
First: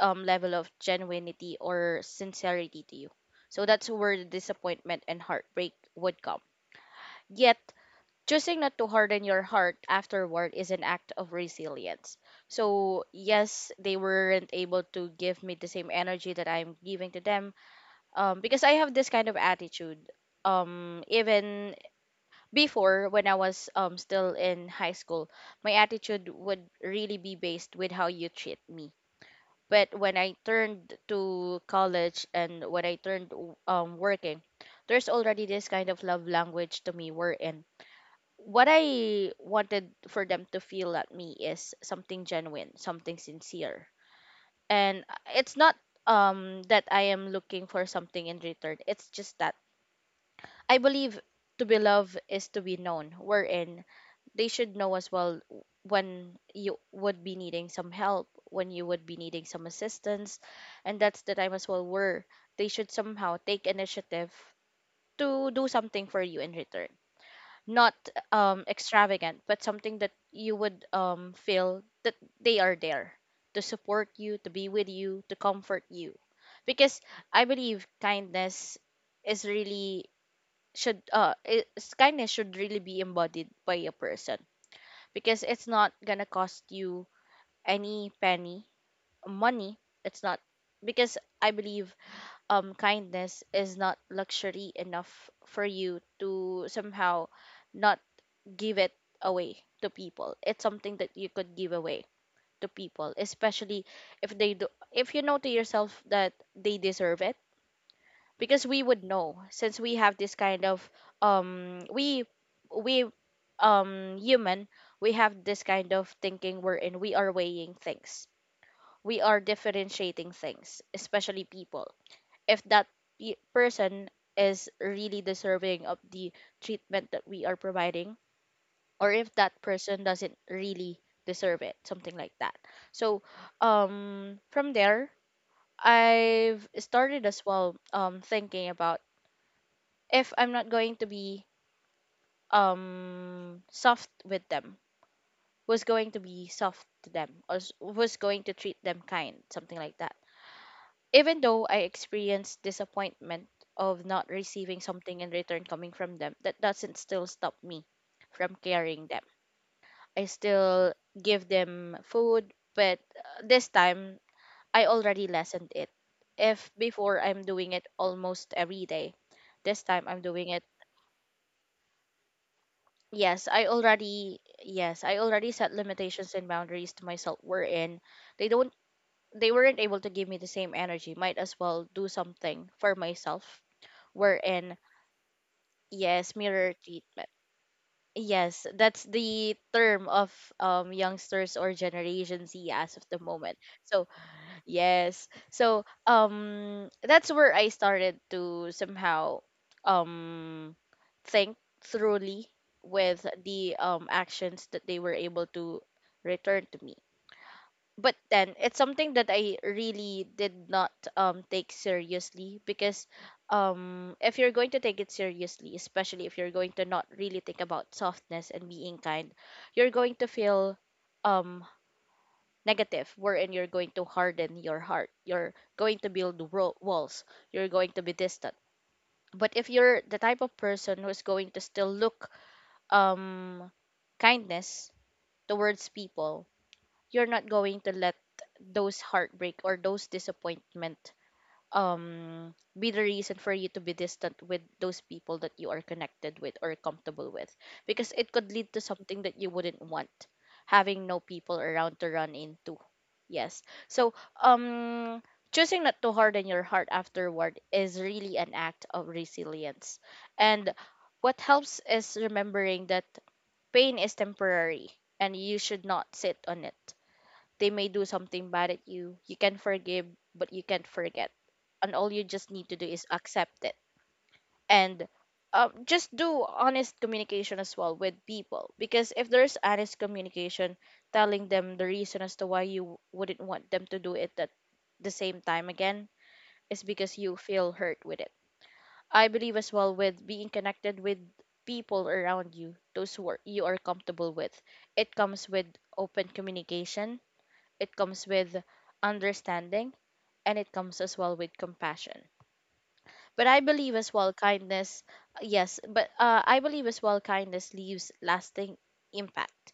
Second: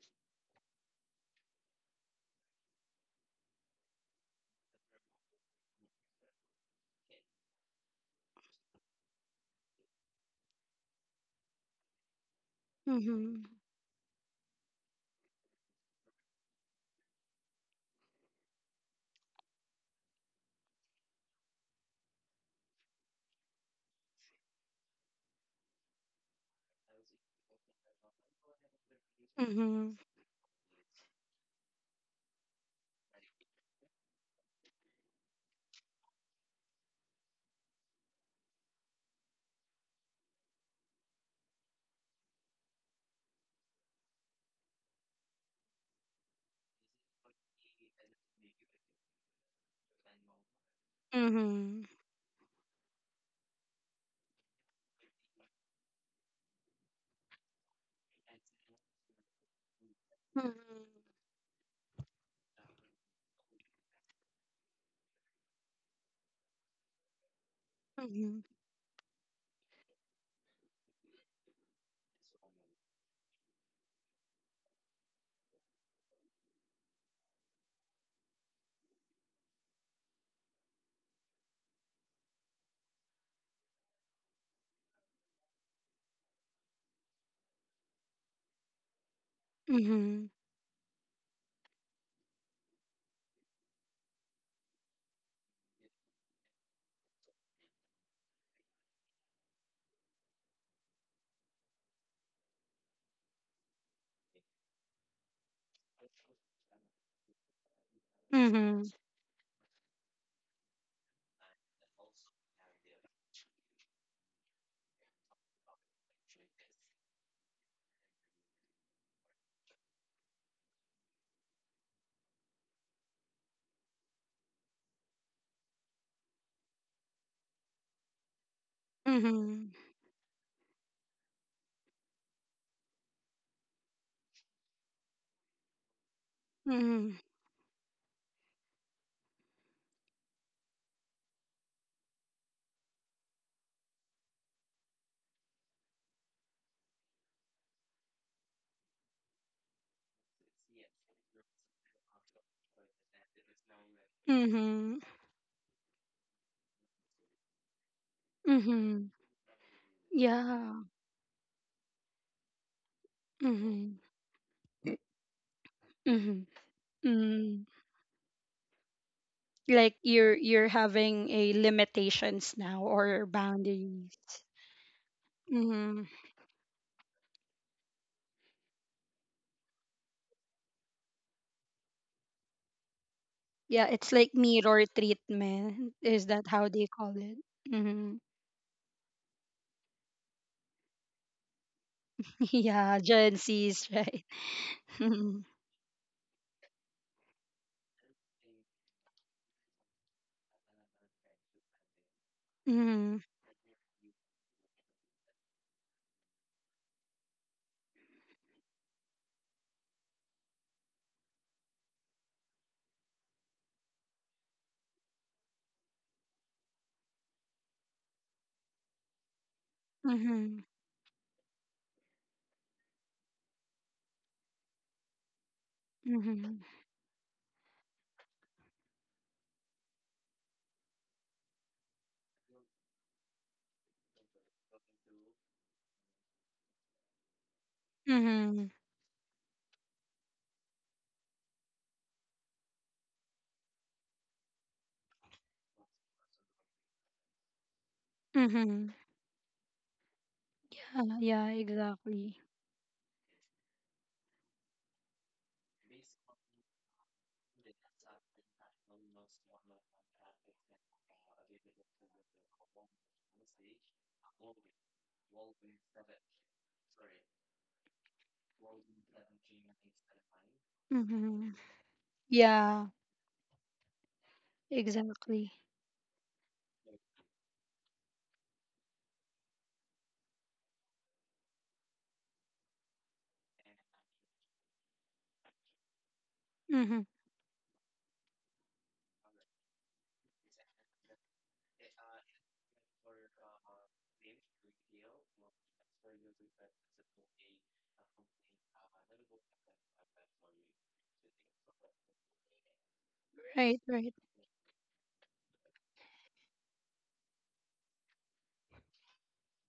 Speaker 2: level of genuinity or sincerity to you. So that's where the disappointment and heartbreak would come. Yet, choosing not to harden your heart afterward is an act of resilience. So,
Speaker 1: Mhm.
Speaker 2: yes, they weren't able to give me the same energy that I'm giving to them, because I have this kind of attitude. Even before when I was still in high school, my attitude would really be based with how you treat me. But
Speaker 1: Mhm.
Speaker 2: when I turned to college and when I turned working, there's already this kind of love language to me, wherein what I wanted for them to feel at me is something genuine, something sincere. And it's not that I am looking for something in return. It's just that I believe to be
Speaker 1: Mhm.
Speaker 2: loved is to be known, wherein they should know as well when you would be needing some help, when you would be needing some assistance,
Speaker 1: Mhm.
Speaker 2: and that's the time as well where they should somehow take initiative to do something for you in return. Not
Speaker 1: Mhm.
Speaker 2: extravagant, but something that you would feel that they are there to support you, to be with you, to comfort you. Because I believe kindness is really should it's, kindness should really be embodied by a person, because it's not gonna cost you any penny, money. It's
Speaker 1: Mhm.
Speaker 2: not. Because I believe kindness is not luxury enough for you to somehow not give it away to people. It's something that you could give away to people, especially if they do, if you know to yourself that they deserve it, because we
Speaker 1: Mhm.
Speaker 2: would know since we have this kind of um we we um human we have this kind of thinking wherein we are weighing things. We are differentiating things, especially people, if that person is really deserving of the treatment that we are providing, or if that
Speaker 1: Mhm.
Speaker 2: person doesn't really deserve it, something like that. So, from there, I've started
Speaker 1: Mhm.
Speaker 2: as well thinking about, if I'm not going to be soft with them, was going to be soft to them, or was going to treat them kind, something like that. Even though I experienced disappointment of not receiving
Speaker 1: Mhm.
Speaker 2: something in return coming from them, that doesn't still stop me from caring
Speaker 1: Mhm.
Speaker 2: them. I
Speaker 1: Yeah.
Speaker 2: still give them food, but this
Speaker 1: Mhm.
Speaker 2: time I already lessened it.
Speaker 1: Mhm.
Speaker 2: If before I'm doing
Speaker 1: Mm.
Speaker 2: it almost every day, this
Speaker 1: Like
Speaker 2: time I'm doing it.
Speaker 1: you're having a limitations now or
Speaker 2: Yes, I
Speaker 1: boundaries.
Speaker 2: already, yes, I already set
Speaker 1: Mhm.
Speaker 2: limitations and boundaries to myself, wherein they don't, they weren't able to give me the same energy. Might as well do something for myself,
Speaker 1: Yeah, it's like
Speaker 2: wherein,
Speaker 1: mirror treatment. Is
Speaker 2: yes,
Speaker 1: that how
Speaker 2: mirror
Speaker 1: they call
Speaker 2: treatment.
Speaker 1: it? Mhm.
Speaker 2: Yes, that's the term of youngsters or Generation Z as
Speaker 1: Yeah,
Speaker 2: of the
Speaker 1: Gen
Speaker 2: moment.
Speaker 1: Z's,
Speaker 2: So,
Speaker 1: right?
Speaker 2: yes.
Speaker 1: Mhm.
Speaker 2: So that's where I started to somehow um think thoroughly with
Speaker 1: Mhm.
Speaker 2: the actions that they were able to return to me. But then it's something that I really did not take seriously, because if you're going to take it seriously, especially if you're going to not really think about softness and being kind, you're going to
Speaker 1: Mhm.
Speaker 2: feel um, negative, wherein you're going to harden your heart. You're going to build
Speaker 1: Mhm.
Speaker 2: ro walls. You're going to be distant. But if you're the type of person who's going to still look um kindness towards people, you're not going to let
Speaker 1: Mhm.
Speaker 2: those heartbreak or those disappointment be the reason for you to be distant with those people that you are connected with or comfortable with, because it could lead to
Speaker 1: Mhm.
Speaker 2: something that you wouldn't want, having no
Speaker 1: Yeah, yeah,
Speaker 2: people around to run
Speaker 1: exactly.
Speaker 2: into. Yes. So um choosing not to harden your heart afterward is really an act of resilience, and what helps is remembering that pain is temporary and you should not sit on it. They may do something bad at you. You can forgive, but you can't forget.
Speaker 1: Mhm.
Speaker 2: And all you just need to do
Speaker 1: Yeah.
Speaker 2: is accept it. And
Speaker 1: Exactly.
Speaker 2: just do honest communication as well with people. Because if there's honest communication, telling them the reason as to why you wouldn't want them to do it that the same time again is
Speaker 1: Mm-hmm.
Speaker 2: because you feel hurt with it. I believe as well with being connected with people around you, those who are, you are comfortable with. It comes with open communication, it comes with understanding, and it comes as well with compassion. But I
Speaker 1: Right,
Speaker 2: believe as
Speaker 1: right.
Speaker 2: well kindness, yes, but I believe as well kindness leaves lasting impact,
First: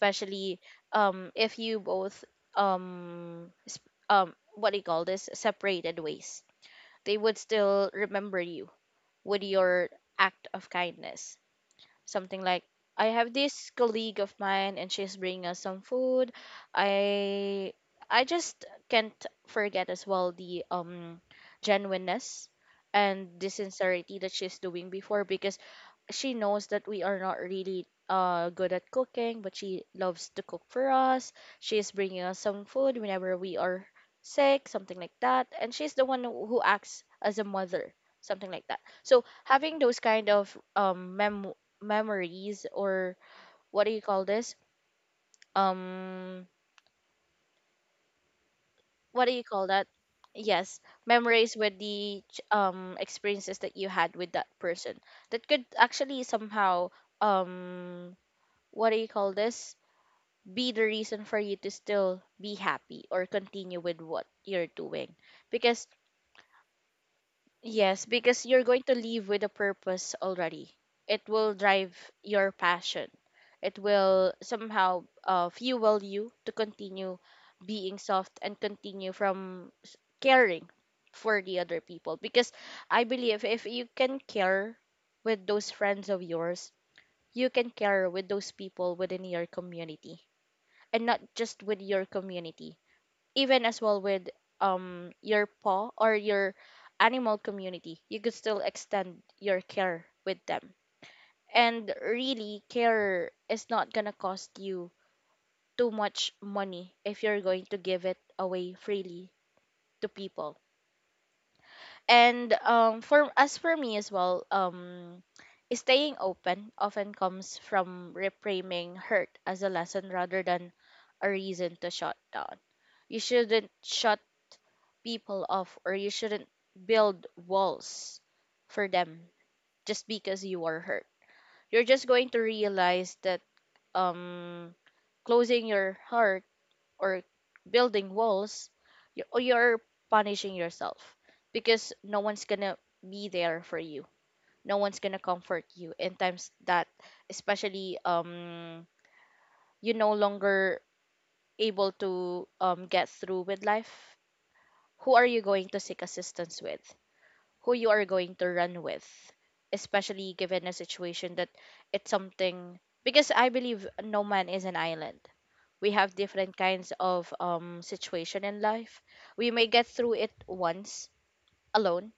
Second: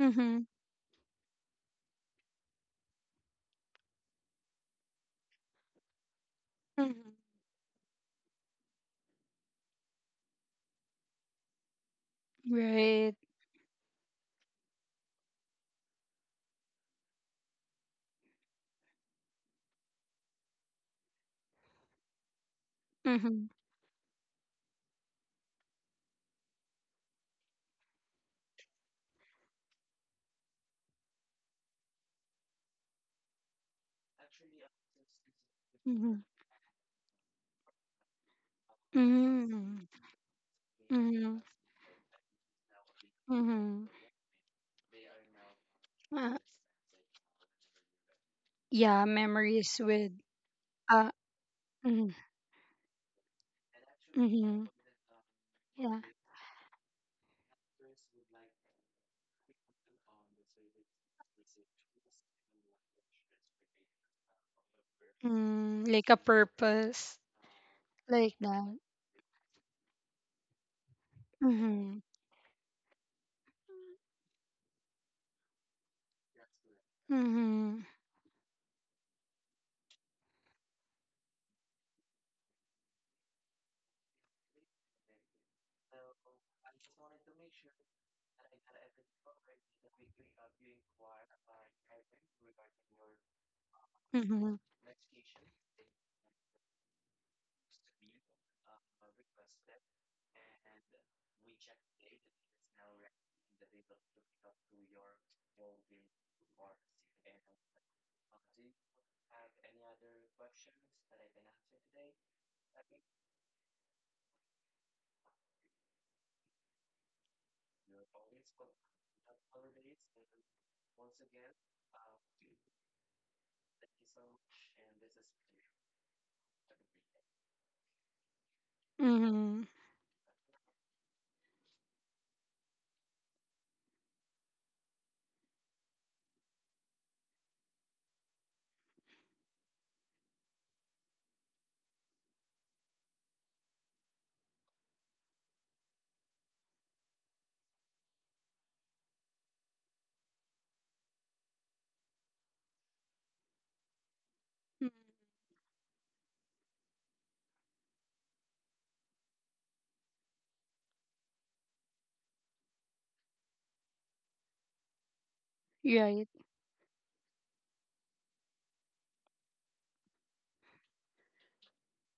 Speaker 1: Mm-hmm.
Speaker 2: if you both um, sp- what do you call this, separated ways.
Speaker 1: Mm-hmm.
Speaker 2: They would still remember you with your act of kindness. Something like, I
Speaker 1: Right.
Speaker 2: have this colleague of mine and she's bringing us some food. I I just can't forget as well the genuineness and
Speaker 1: Mm-hmm.
Speaker 2: the sincerity that she's doing before, because she knows that we are not really good at cooking, but she loves to cook for us. She is bringing us some food whenever we are sick, something like that. And she's the
Speaker 1: Mm-hmm.
Speaker 2: one who acts as a mother, something like that. So having
Speaker 1: Mm-hmm.
Speaker 2: those kind of um
Speaker 1: Mm-hmm.
Speaker 2: mem- memories, or
Speaker 1: Mm-hmm.
Speaker 2: what do you call this?
Speaker 1: Uh,
Speaker 2: Um,
Speaker 1: yeah,
Speaker 2: what do you call
Speaker 1: memories
Speaker 2: that?
Speaker 1: with
Speaker 2: Yes,
Speaker 1: uh
Speaker 2: memories with
Speaker 1: mm-hmm.
Speaker 2: the experiences that you had with that
Speaker 1: Mm-hmm.
Speaker 2: person, that could
Speaker 1: Yeah.
Speaker 2: actually somehow um what do you call this, be the reason for you to still be happy or continue with what you're doing,
Speaker 1: Mm,
Speaker 2: because,
Speaker 1: like a purpose
Speaker 2: yes,
Speaker 1: like
Speaker 2: because you're
Speaker 1: that.
Speaker 2: going to leave with a purpose already. It will drive
Speaker 1: Mhm.
Speaker 2: your passion. It will somehow fuel you to continue
Speaker 1: Mhm.
Speaker 2: being soft and continue from caring for the other people, because I believe if you can care with those friends of yours, you can care with those people within your community, and not just with your community, even as well with
Speaker 1: Mhm.
Speaker 2: your paw or your animal community, you could still extend your care with them. And really, care is not gonna cost you too much money if you're going to give it away freely to people. And for, as for me as well, staying open often comes from reframing hurt as a lesson rather than a reason to shut down. You shouldn't shut people off, or you shouldn't build walls for them
Speaker 1: Mhm.
Speaker 2: just because you are hurt. You're just going to realize that um closing your heart or building walls, you're punishing yourself, because no one's gonna be there for you. No one's gonna comfort you in times that, especially you no longer able to get through with life.
Speaker 1: Mm.
Speaker 2: Who are you going to seek assistance with? Who you are going to run with, especially given a situation that it's something, because I believe no man is an island. We have
Speaker 1: Right.
Speaker 2: different kinds of situation in life. We may get through it once alone,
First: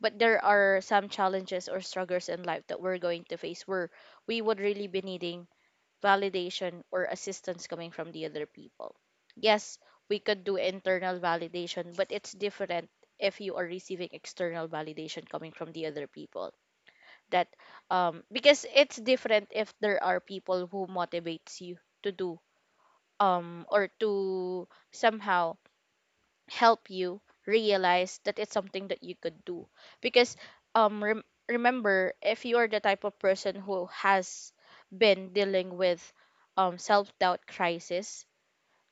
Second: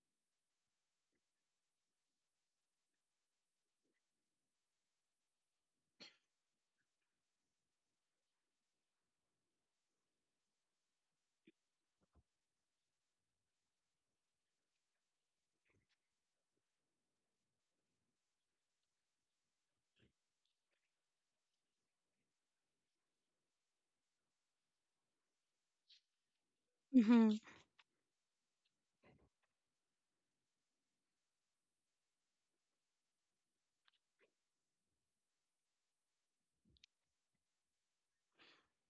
Speaker 2: but there are some challenges or struggles in life that we're going to face where we would really be needing validation or assistance coming from the other people. Yes, we could do internal validation, but it's different if you are receiving external validation coming from the other people. That because it's different if there are people who motivates you to do or to somehow help you
Speaker 1: Mhm.
Speaker 2: realize that it's something that you could do, because remember, if you are the type of person who has been dealing with self-doubt crisis,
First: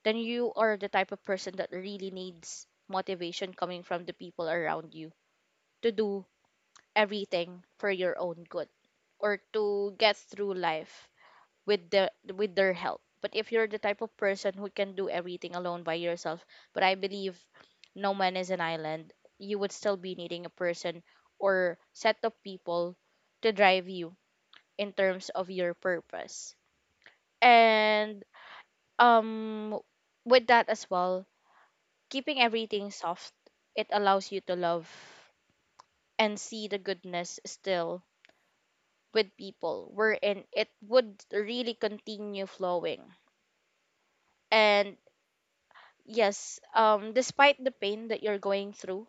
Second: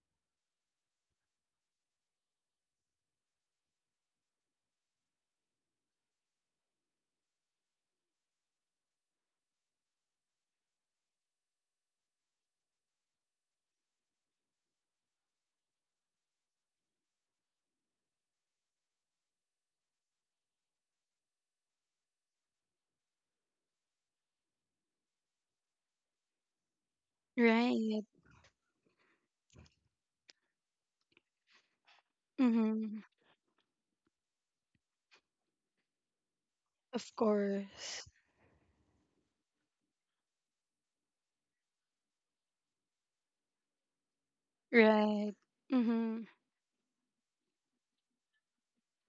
Speaker 2: then you are the type of person that really needs motivation coming from the people around you to do everything for your own good, or to get through life with their help. But if you're the type of person who can do everything alone by yourself, but I believe no man is an island, you would still be needing a person or set of people to drive you in terms of your purpose.
Speaker 1: Right.
Speaker 2: And um with that as well, keeping everything
Speaker 1: Mhm.
Speaker 2: soft, it allows you to love and see the
Speaker 1: Of
Speaker 2: goodness
Speaker 1: course.
Speaker 2: still with people, wherein it would really continue flowing. And
Speaker 1: Right. Mhm.
Speaker 2: yes, despite the pain that you're going through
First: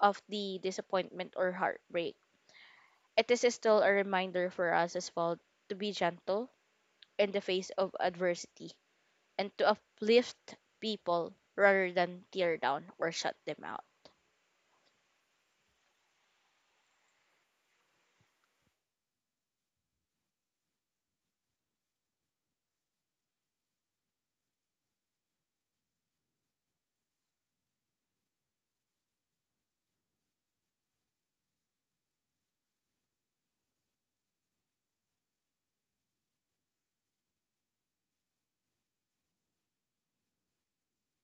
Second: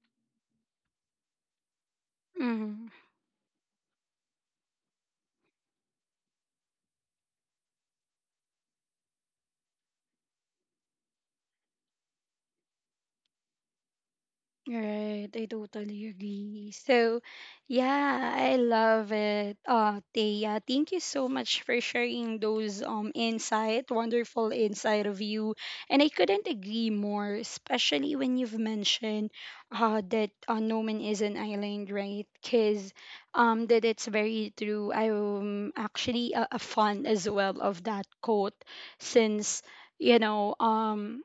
Speaker 2: of the disappointment or heartbreak,
Speaker 1: Mhm.
Speaker 2: it is still a reminder for us as well to be gentle in the face of adversity, and to uplift people rather than tear down or shut them out.
Speaker 1: Right, I totally agree. So, yeah, I love it. Thea, thank you so much for sharing those wonderful insight of you. And I couldn't agree more, especially when you've mentioned that no man is an island, right? Because that it's very true. I'm actually a fan as well of that quote since you know um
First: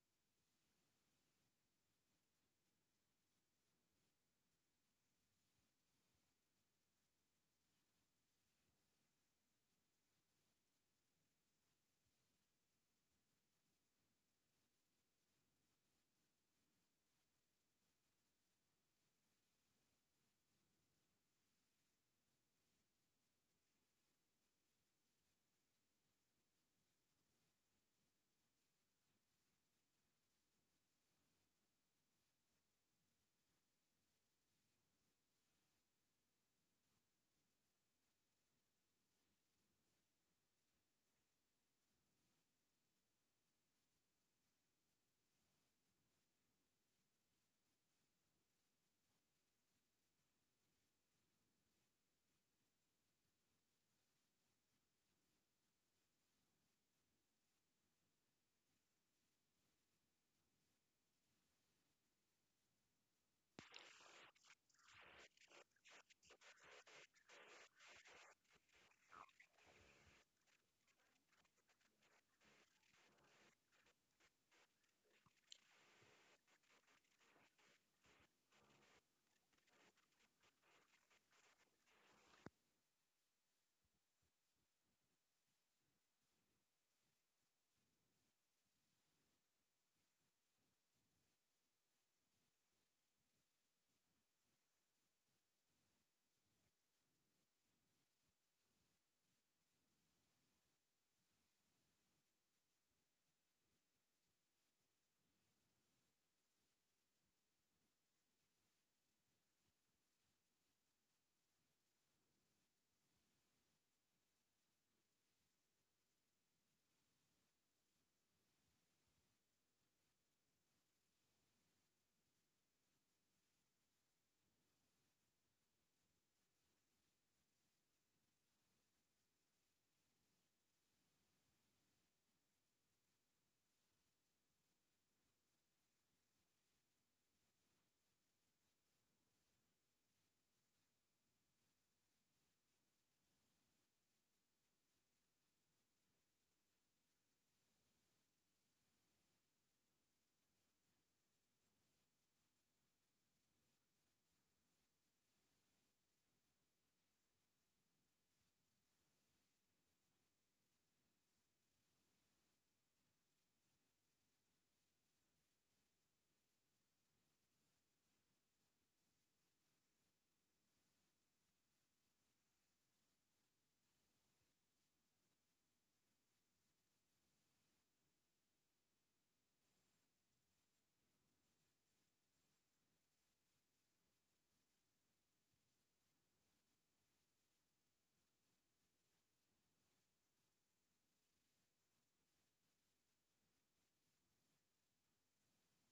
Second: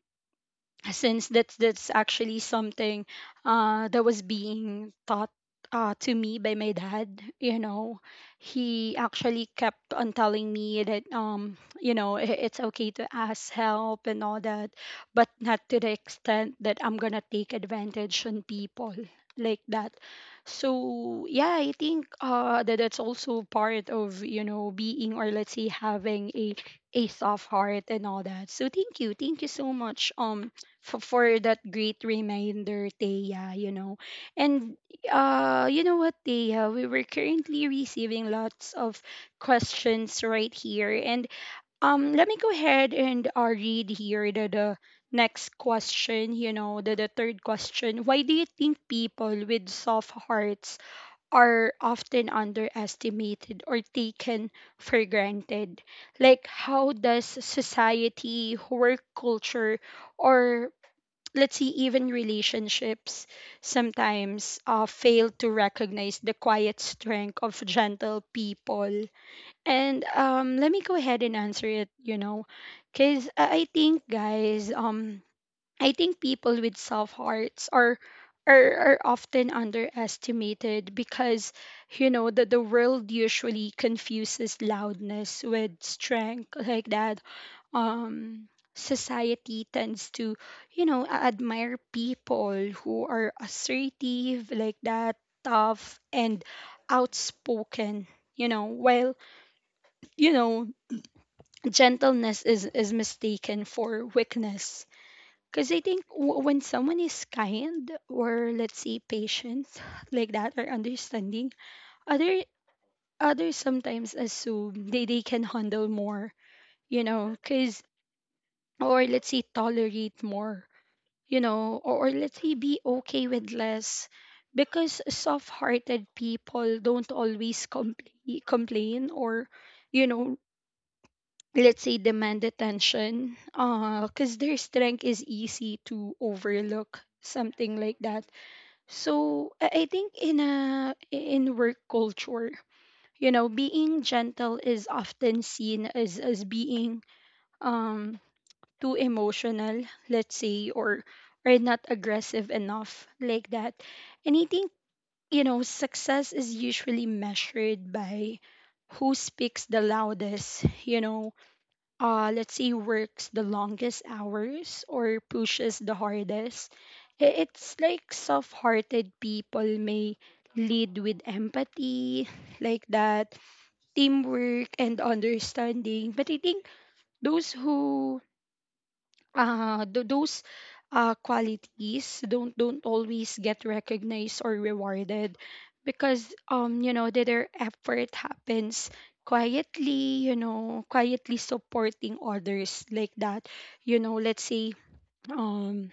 Speaker 1: since that's actually something that was being taught to me by my dad, you know, he actually kept on telling me that you know it's okay to ask help and all that, but not to the extent that I'm gonna take advantage on people like that. So yeah, I think that that's also part of, you know, being, or let's say, having a soft heart and all that. So thank you, so much, for that great reminder, Taya, you know. And you know what, Taya, we were currently receiving lots of questions right here. And let me go ahead and read here the next question, you know, the third question. Why do you think people with soft hearts are often underestimated or taken for granted? Like, how does society, work culture, or let's see, even relationships sometimes fail to recognize the quiet strength of gentle people. And let me go ahead and answer it, you know, because I think, guys, I think people with soft hearts are are often underestimated because, you know, that the world usually confuses loudness with strength, like that. um Society tends to, you know, admire people who are assertive, like that, tough and outspoken, you know, while you know gentleness is mistaken for weakness, because I think when someone is kind, or let's say patient like that, or understanding, other, others sometimes assume they can handle more, you know, because, or let's say, tolerate more, you know, or let's say, be okay with less, because soft hearted people don't always complain, or, you know, let's say demand attention, because their strength is easy to overlook, something like that. So I think in a in work culture, you know, being gentle is often seen as being, um too emotional, let's say, or not aggressive enough, like that. And I think, you know, success is usually measured by who speaks the loudest, you know, let's say works the longest hours or pushes the hardest. It's like soft-hearted people may lead with empathy, like that, teamwork and understanding. But I think those who th- those qualities don't always get recognized or rewarded, because you know that their effort happens quietly, you know, quietly supporting others, like that, you know, let's say, um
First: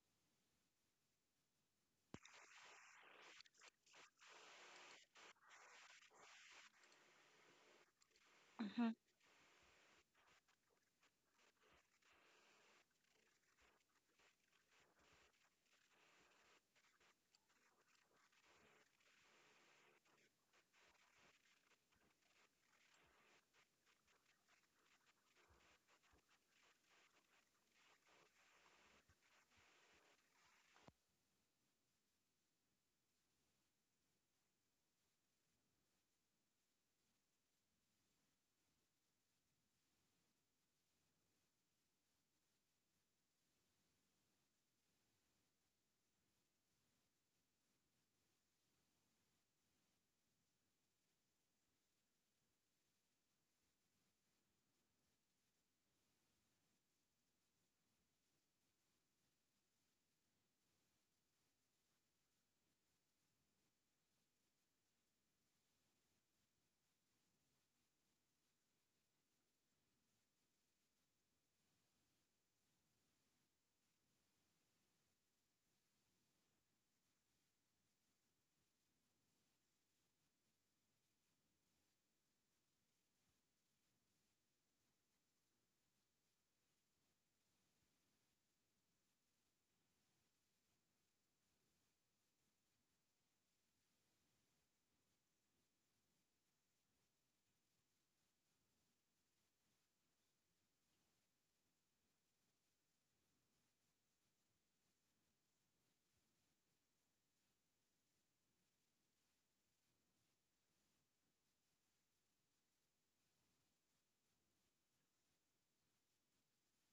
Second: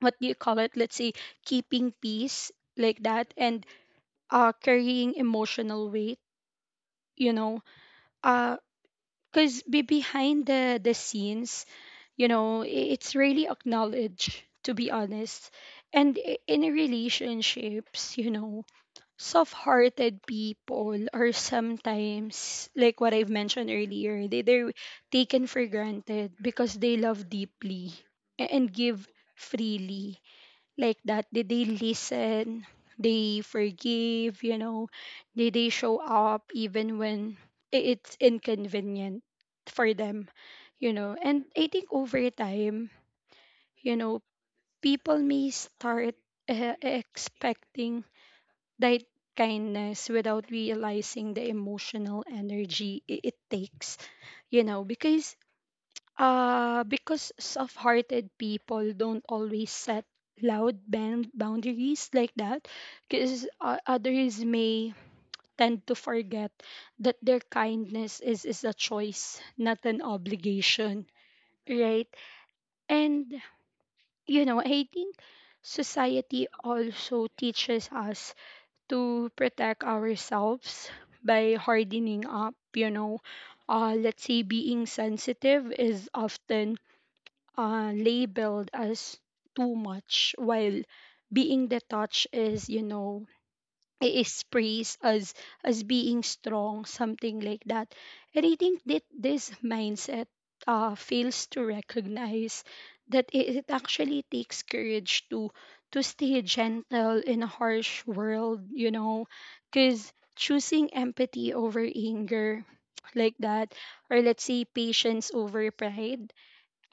Speaker 1: what do you call it, let's say, keeping peace, like that, and carrying emotional weight, you know, uh
Speaker 2: Mhm.
Speaker 1: because be behind the scenes, you know, it's really acknowledged, to be honest. And in relationships, you know, soft-hearted people are sometimes, like what I've mentioned earlier, they're taken for granted because they love deeply, and give freely, like that? Did they listen? They forgive, you know? Did they show up even when it's inconvenient for them, you know? And I think over time, you know, people may start expecting that kindness without realizing the emotional energy it takes, you know? Because soft-hearted people don't always set loud boundaries, like that, because others may tend to forget that their kindness is a choice, not an obligation, right? And you know, I think society also teaches us to protect ourselves by hardening up. You know, let's say being sensitive is often labeled as too much, while being detached is, you know, is praised as being strong, something like that. And I think that this mindset fails to recognize that it actually takes courage to stay gentle in a harsh world, you know, because choosing empathy over anger like that, or let's say patience over pride,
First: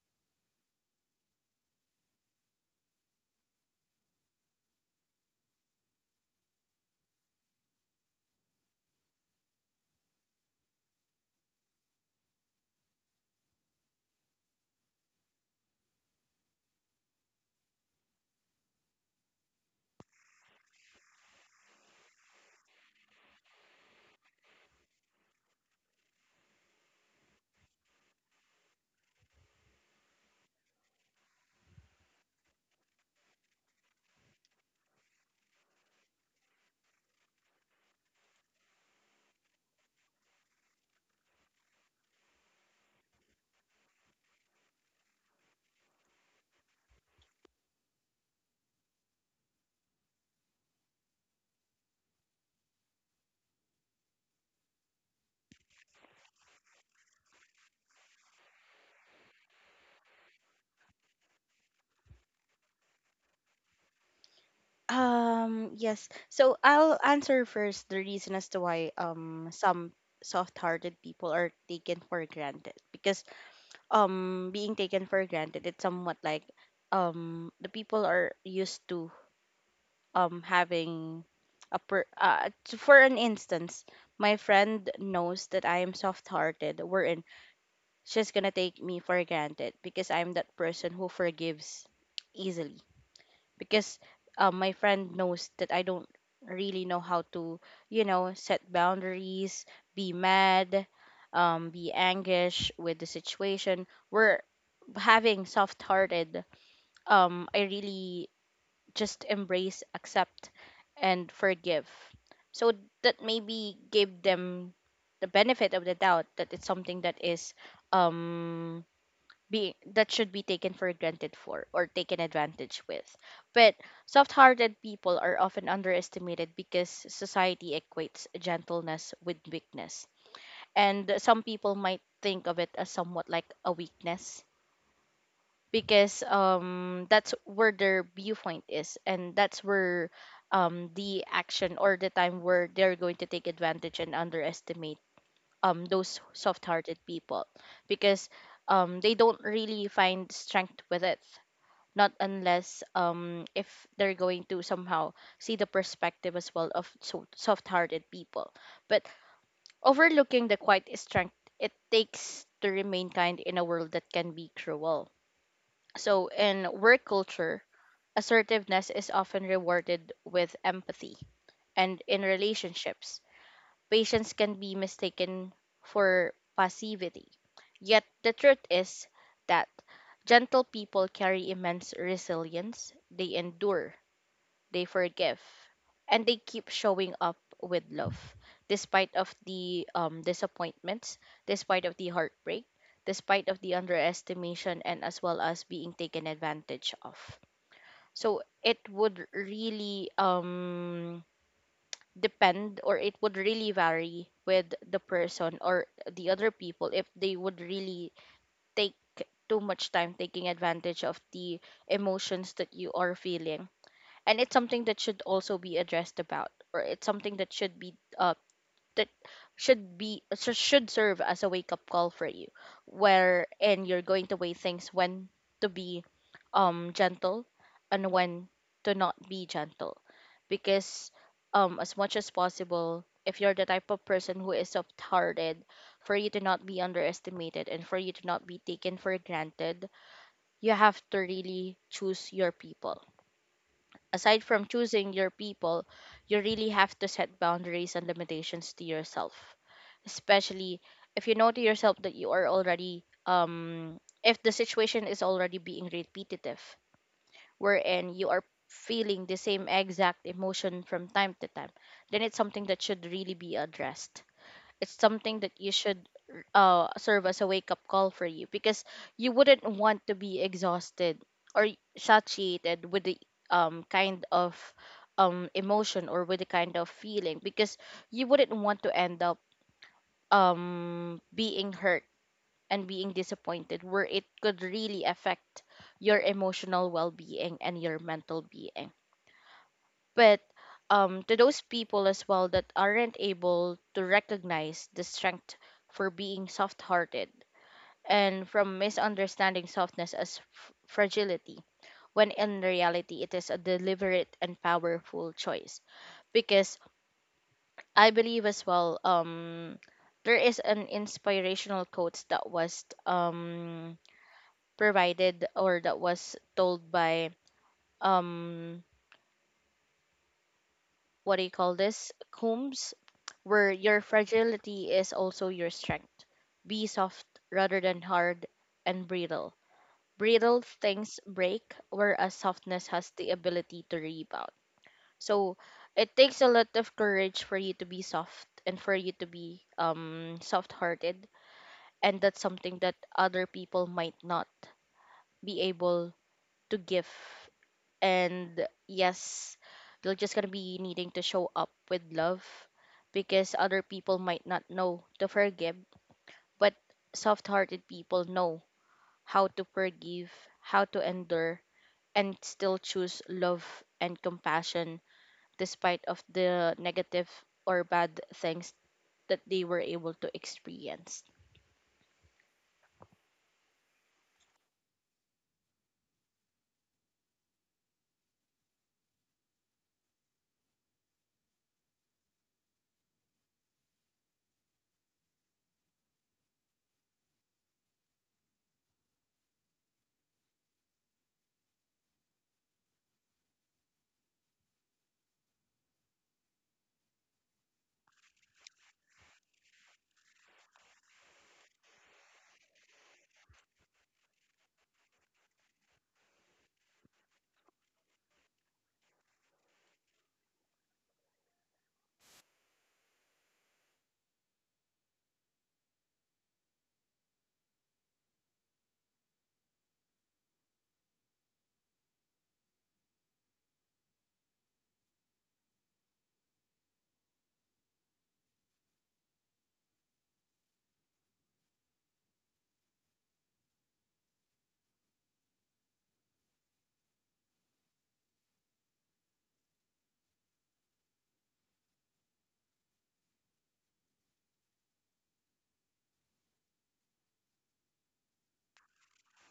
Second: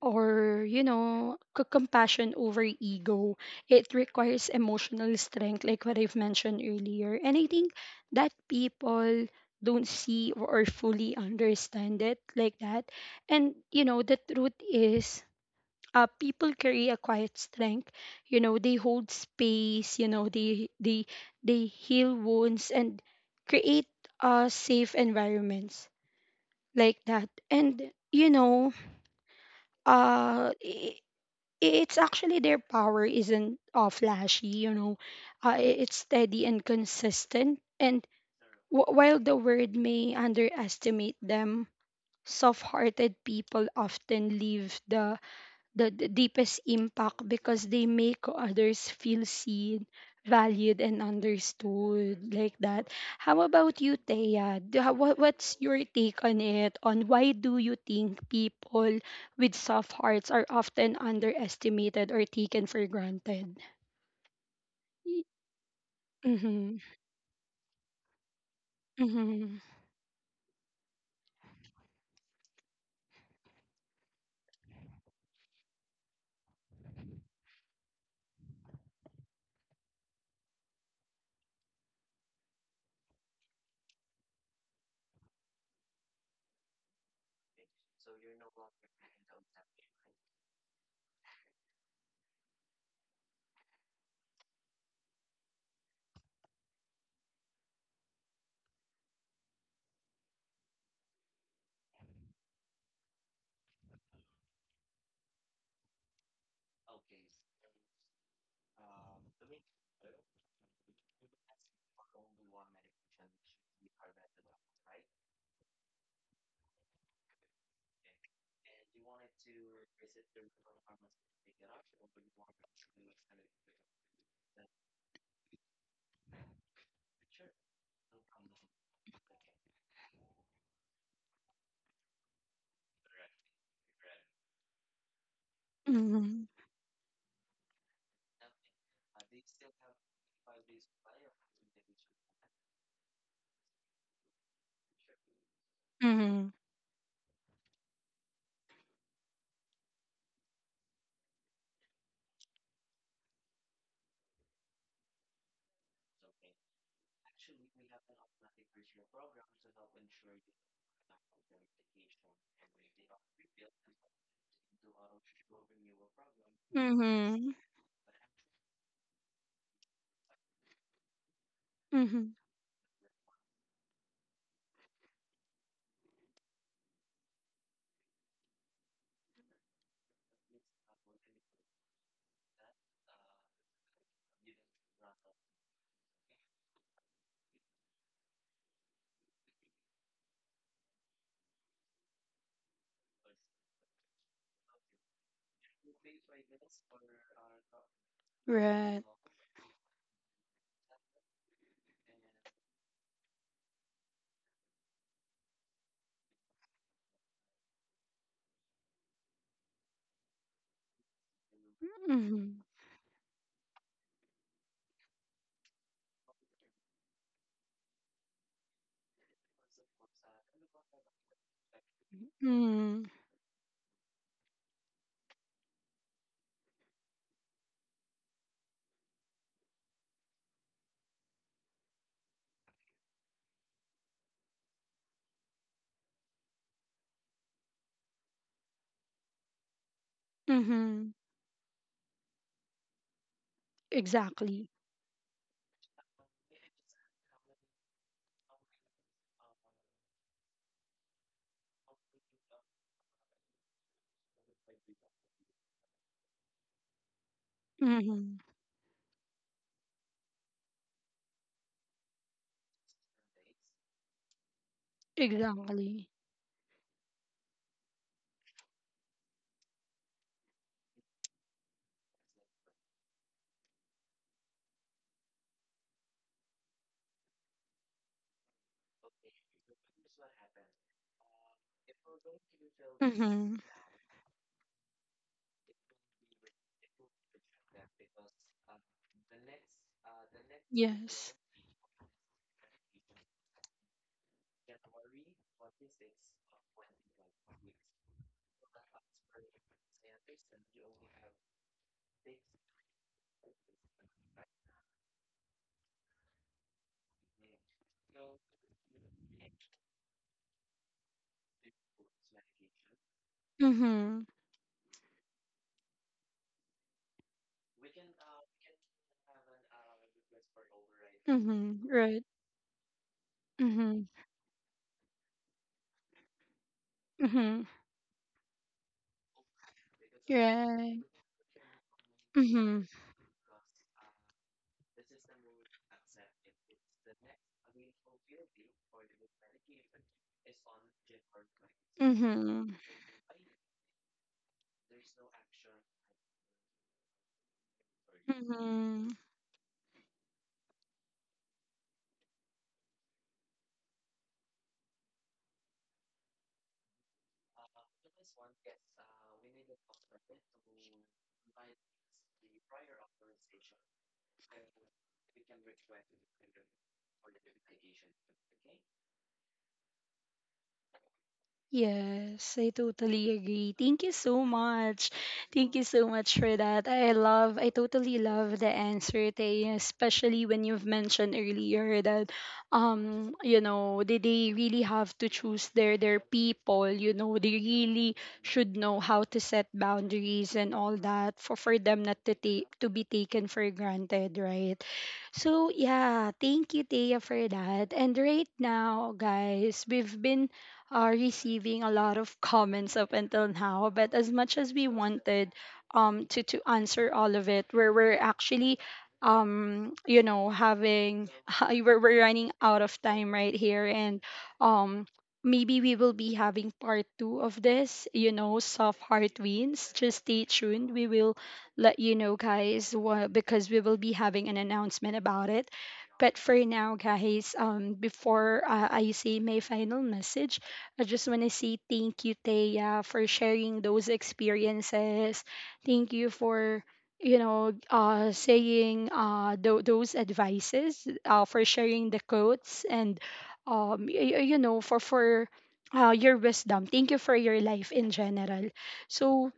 Speaker 1: or you know, compassion over ego, it requires emotional strength, like what I've mentioned earlier. And I think that people don't see or fully understand it, like that. And you know, the truth is, people carry a quiet strength, you know, they hold space, you know, they heal wounds and create safe environments, like that. And you know, uh it's actually their power isn't flashy, you know. It's steady and consistent. And while the world may underestimate them, soft hearted people often leave the the deepest impact because they make others feel seen, valued, and understood, like that. How about you, Thea? What's your take on it? On why do you think people with soft hearts are often underestimated or taken for granted?
Speaker 2: Yes. So
Speaker 1: Mm-hmm.
Speaker 2: I'll answer first the reason as to why
Speaker 1: Mm-hmm.
Speaker 2: some soft-hearted people are taken for granted. Because being taken for granted, it's somewhat like the people are used to having for an instance, my friend knows that I am soft-hearted, wherein she's gonna take me for granted because I'm that person who forgives easily, because my friend knows that I don't really know how to, you know, set boundaries, be mad, be anguish with the situation we're having. Soft-hearted, I really just embrace, accept, and forgive. So that maybe give them the benefit of the doubt that it's something that is um being that should be taken for granted for, or taken advantage with. But soft-hearted people are often underestimated because society equates gentleness with weakness. And some people might think of it as somewhat like a weakness, because
Speaker 1: Mm-hmm.
Speaker 2: that's where their viewpoint is, and that's where the action or the time where they're going to take advantage and underestimate those
Speaker 1: Mm-hmm.
Speaker 2: soft-hearted people, because they don't really find strength with it, not unless if they're going to somehow see the perspective as well of soft-hearted people, but overlooking the quiet strength it takes to remain kind in a world that can be cruel. So, in work
Speaker 1: Mm-hmm.
Speaker 2: culture, assertiveness is often rewarded with empathy. And
Speaker 1: Mm-hmm.
Speaker 2: in relationships, patience can be mistaken for passivity. Yet, the truth is that gentle people carry immense resilience. They endure, they forgive, and they keep showing up with love, despite of the disappointments, despite of the heartbreak, despite of the underestimation, and as well as being taken advantage of. So it
Speaker 1: Right.
Speaker 2: would really depend, or it would really vary with the person or the other people if they would really take too much time taking advantage of the emotions
Speaker 1: Mm-hmm.
Speaker 2: that you are feeling. And it's something that should also be addressed about, or it's something that should be so should serve as a wake up call for you
Speaker 1: Mm-hmm.
Speaker 2: where and you're going to weigh things when to be gentle and when to not be gentle, because as much as possible, if you're the type of person who is soft hearted, for you to not be underestimated and for you to not be taken for granted, you have
Speaker 1: Mm-hmm.
Speaker 2: to really choose your people. Aside
Speaker 1: Exactly.
Speaker 2: from choosing your people, you really have to set boundaries and limitations to yourself, especially if you know to yourself that you are already if the situation is already being repetitive wherein you
Speaker 1: Mm-hmm.
Speaker 2: are feeling the same exact emotion from time to time, then it's something that should really be addressed. It's something that you
Speaker 1: Exactly.
Speaker 2: should serve as a wake up call for you, because you wouldn't want to be exhausted or satiated with the kind of emotion, or with the kind of feeling, because you wouldn't want to end up being hurt and being
Speaker 1: Mm-hmm.
Speaker 2: disappointed, where it could really affect your emotional well-being and your mental being. But
Speaker 1: Yes.
Speaker 2: to those people as well that aren't able to recognize the strength for being soft-hearted, and from misunderstanding softness as fragility, when in reality it is a deliberate and powerful choice. Because I believe as well, there is an inspirational quote that was
Speaker 1: Mm-hmm.
Speaker 2: provided or that was told by um what do you call
Speaker 1: Mm-hmm.
Speaker 2: this,
Speaker 1: Right.
Speaker 2: Combs, where
Speaker 1: Mm-hmm.
Speaker 2: your fragility is also your strength. Be soft
Speaker 1: Mm-hmm.
Speaker 2: rather than hard and brittle. Brittle
Speaker 1: Right.
Speaker 2: things break, whereas
Speaker 1: Mm-hmm.
Speaker 2: softness has the ability to rebound. So it takes a lot of courage for you to be soft and for you to be soft-hearted, and that's
Speaker 1: Mm-hmm.
Speaker 2: something that other people might not be able to give. And
Speaker 1: Mm-hmm.
Speaker 2: yes, you're just going to be needing to show up with love, because other people might not know to forgive, but soft-hearted people know how to forgive, how to endure, and still choose love and compassion despite of the negative or bad things that they were able to experience.
Speaker 1: Yes, I totally agree. Thank you so much. Thank you so much for that. I love, I totally love the answer, Tay, especially when you've mentioned earlier that, you know, they really have to choose their people, you know, they really should know how to set boundaries and all that for them not to take, to be taken for granted, right? So yeah, thank you, Taya, for that. And right now, guys, we've been are receiving a lot of comments up until now. But as much as we wanted, to answer all of it, we're actually you know having we're running out of time right here. And um maybe we will be having part two of this, you know, soft heart wins. Just stay tuned, we will let you know, guys, what, because we will be having an announcement about it. But for now, guys, before I say my final message, I just want to say thank you, Taya, for sharing those experiences. Thank you for, you know, saying those advices, for sharing the quotes, and you know, for your wisdom. Thank you for your life in general. So,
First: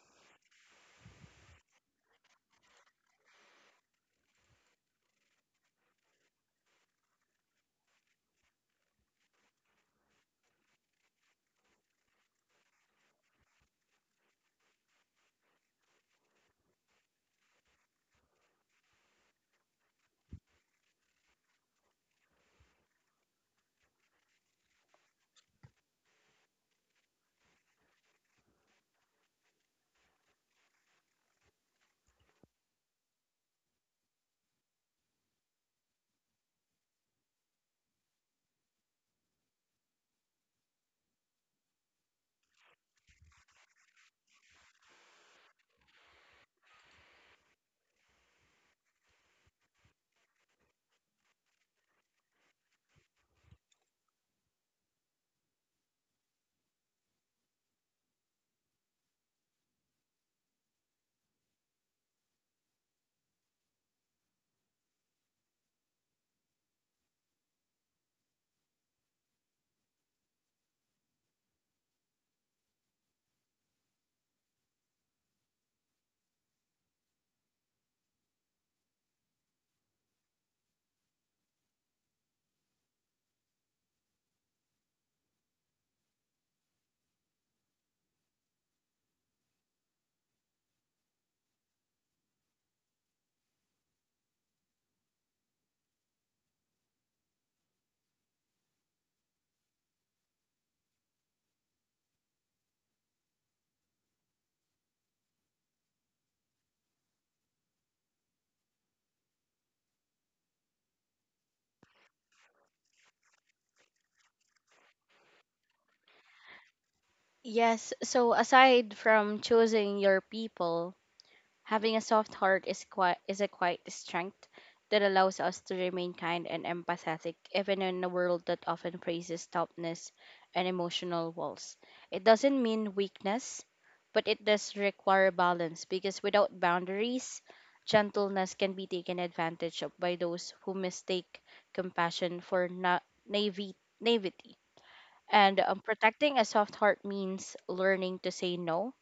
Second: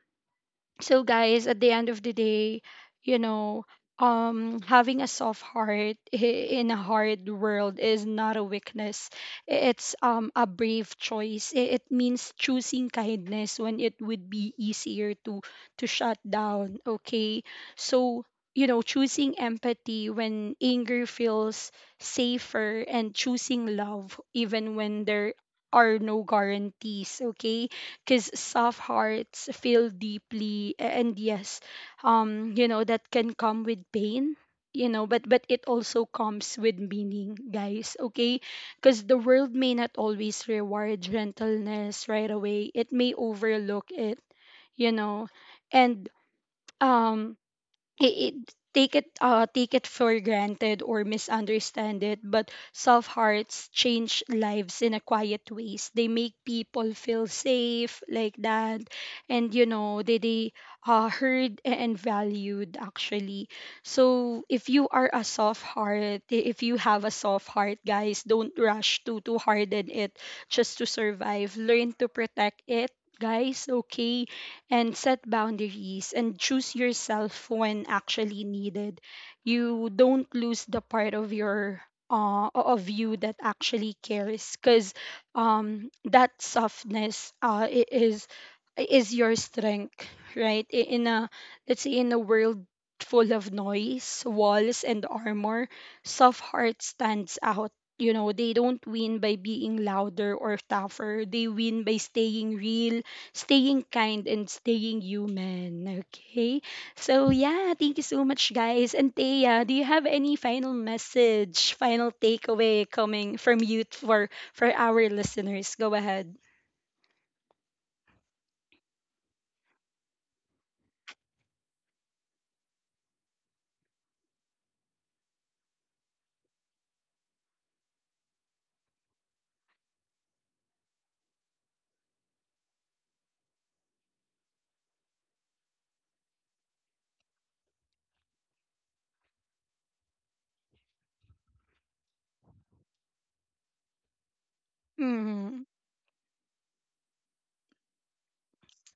Speaker 1: so guys, at the end of the day, you know, having a soft heart in a hard world is not a weakness. It's a brave choice. It means choosing kindness when it would be easier to shut down, okay? So, you know, choosing empathy when anger feels safer, and choosing love even when there are no guarantees, okay? Because soft hearts feel deeply, and yes, you know that can come with pain, you know, but it also comes with meaning, guys, okay? Because the world may not always reward gentleness right away, it may overlook it, you know, and um i- it, take it, take it for granted or misunderstand it. But soft hearts change lives in a quiet ways, they make people feel safe, like that, and you know, they heard, and valued actually. So if you are a soft heart, if you have a soft heart, guys, don't rush to harden it just to survive. Learn to protect it, guys, okay? And set boundaries and choose yourself when actually needed. You don't lose the part of your, of you, that actually cares, because that softness, is your strength, right? In a, let's say, in a world full of noise, walls and armor, soft heart stands out. You know, they don't win by being louder or tougher. They win by staying real, staying kind, and staying human. Okay. So yeah, thank you so much, guys. And Thea, do you have any final message, final takeaway coming from you for our listeners? Go ahead.
Speaker 2: Yes, so aside from choosing your people, having a soft heart is a quiet strength that allows us to remain kind and empathetic even in a world that often praises toughness and emotional walls. It doesn't mean weakness, but it does require balance, because without boundaries, gentleness can be taken advantage of by those who mistake compassion for naive- naivety. And
Speaker 1: Mm-hmm.
Speaker 2: protecting a soft heart means learning to say no,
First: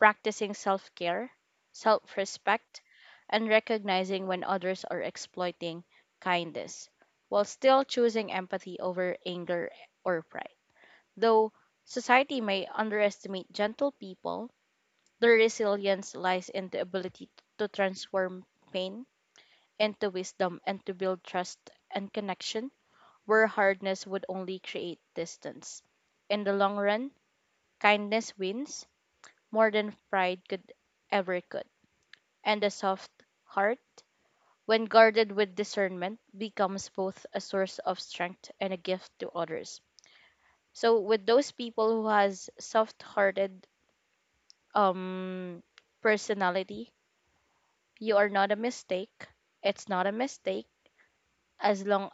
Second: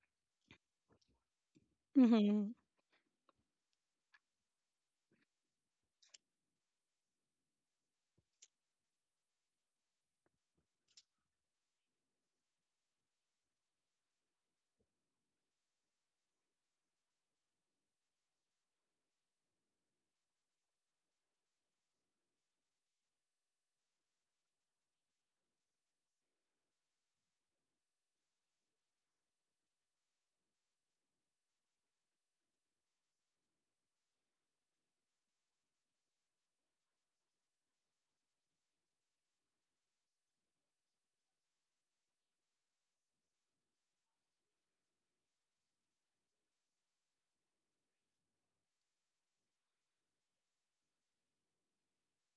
Speaker 2: practicing self care, self
Speaker 1: Mm-hmm.
Speaker 2: respect, and recognizing when others are exploiting kindness, while still choosing empathy over anger or pride. Though society may underestimate gentle people, their resilience lies in the ability to transform pain into wisdom and to build trust and connection where hardness would only create distance. In the long run, kindness wins more than pride could ever could. And a soft heart, when guarded with discernment, becomes both a source of strength and a gift to others. So with those people who has soft-hearted um personality, you are not a mistake. It's not a mistake. As long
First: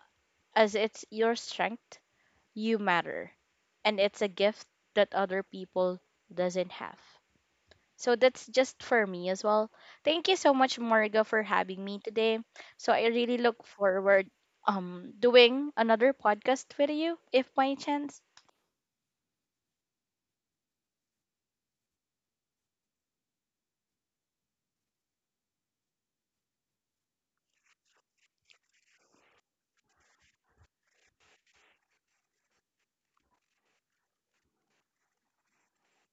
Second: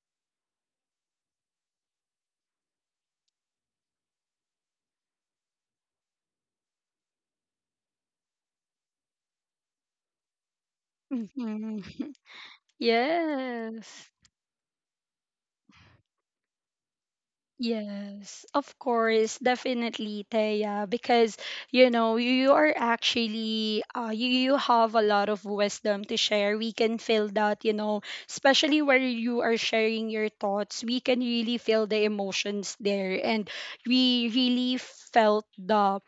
Speaker 2: as it's your strength, you matter, and it's a gift that other people doesn't have. So that's just for me as well. Thank you so much, Morga, for having
Speaker 1: Mm-hmm.
Speaker 2: me today. So I really look
Speaker 1: Yes.
Speaker 2: forward doing another podcast with you if by chance.
Speaker 1: Yes, of course, definitely, Thea, because you know you are actually, you, you have a lot of wisdom to share. We can feel that, you know, especially where you are sharing your thoughts, we can really feel the emotions there, and we really felt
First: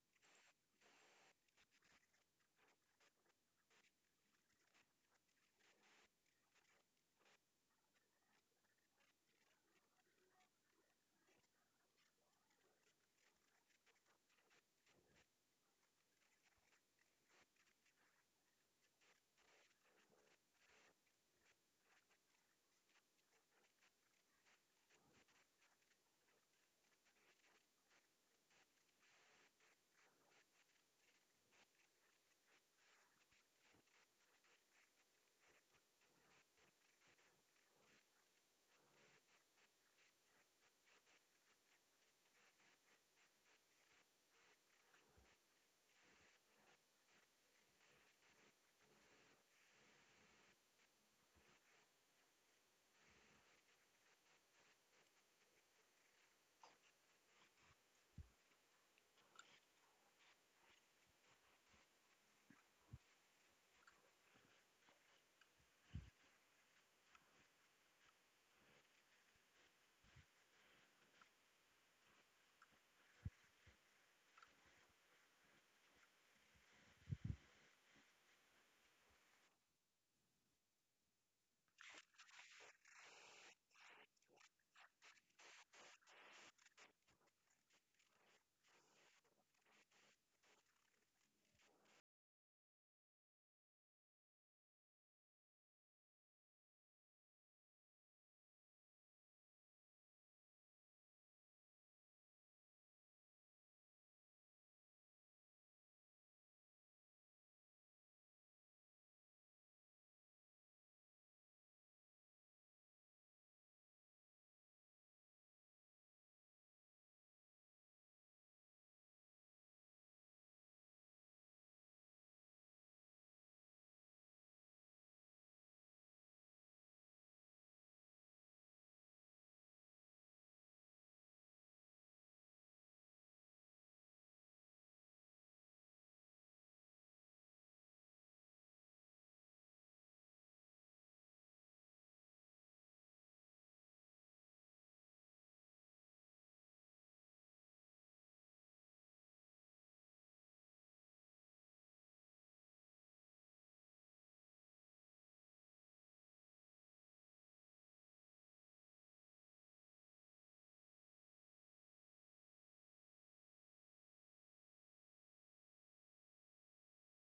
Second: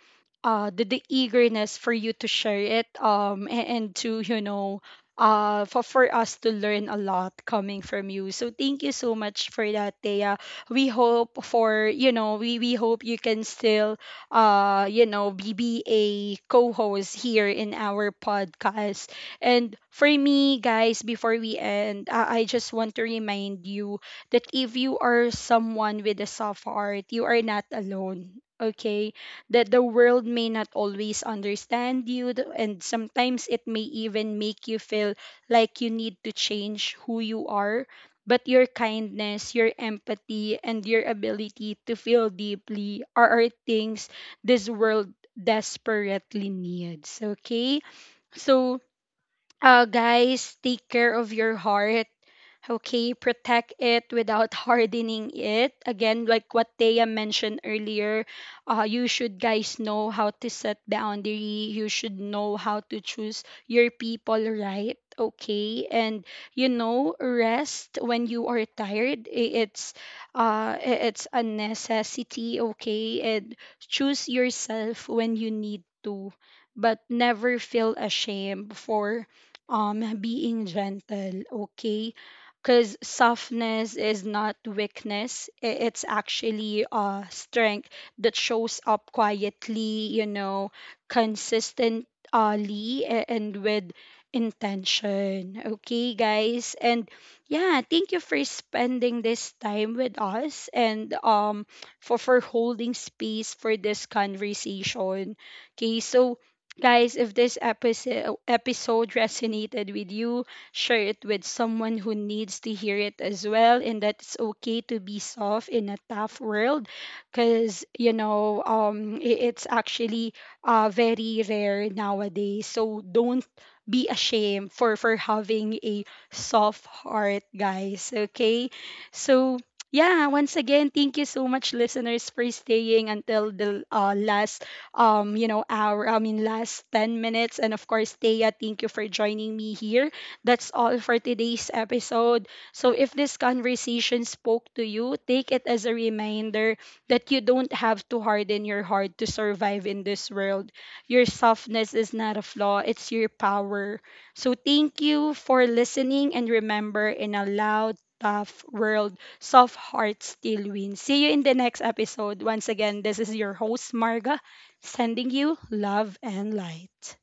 Speaker 1: the eagerness for you to share it, and to, you know, for us to learn a lot coming from you. So thank you so much for that, Thea. We hope for, you know, we hope you can still you know be a co-host here in our podcast. And for me, guys, before we end, I just want to remind you that if you are someone with a soft heart, you are not alone. Okay, that the world may not always understand you, and sometimes it may even make you feel like you need to change who you are, but your kindness, your empathy, and your ability to feel deeply are things this world desperately needs. Okay? So, guys, take care of your heart. Okay, protect it without hardening it. Again, like what Thea mentioned earlier, you should, guys, know how to set boundary. You should know how to choose your people right. Okay, and you know rest when you are tired. It's it's a necessity. Okay, and choose yourself when you need to, but never feel ashamed for being gentle, okay? Because softness is not weakness, it's actually strength that shows up quietly, you know, consistently, and with intention, okay guys? And yeah, thank you for spending this time with us, and for holding space for this conversation, okay? So, guys, if this episode resonated with you, share it with someone who needs to hear it as well, and that it's okay to be soft in a tough world, cuz you know, it's actually very rare nowadays. So don't be ashamed for having a soft heart, guys. Okay? So yeah, once again, thank you so much, listeners, for staying until the last you know, hour, I mean, last 10 minutes. And of course, Thea, thank you for joining me here. That's all for today's episode. So if this conversation spoke to you, take it as a reminder that you don't have to harden your heart to survive in this world. Your softness is not a flaw, it's your power. So thank you for listening, and remember, in a loud, tough world, soft heart still wins. See you in the next episode. Once again, this is your host, Marga, sending you love and light.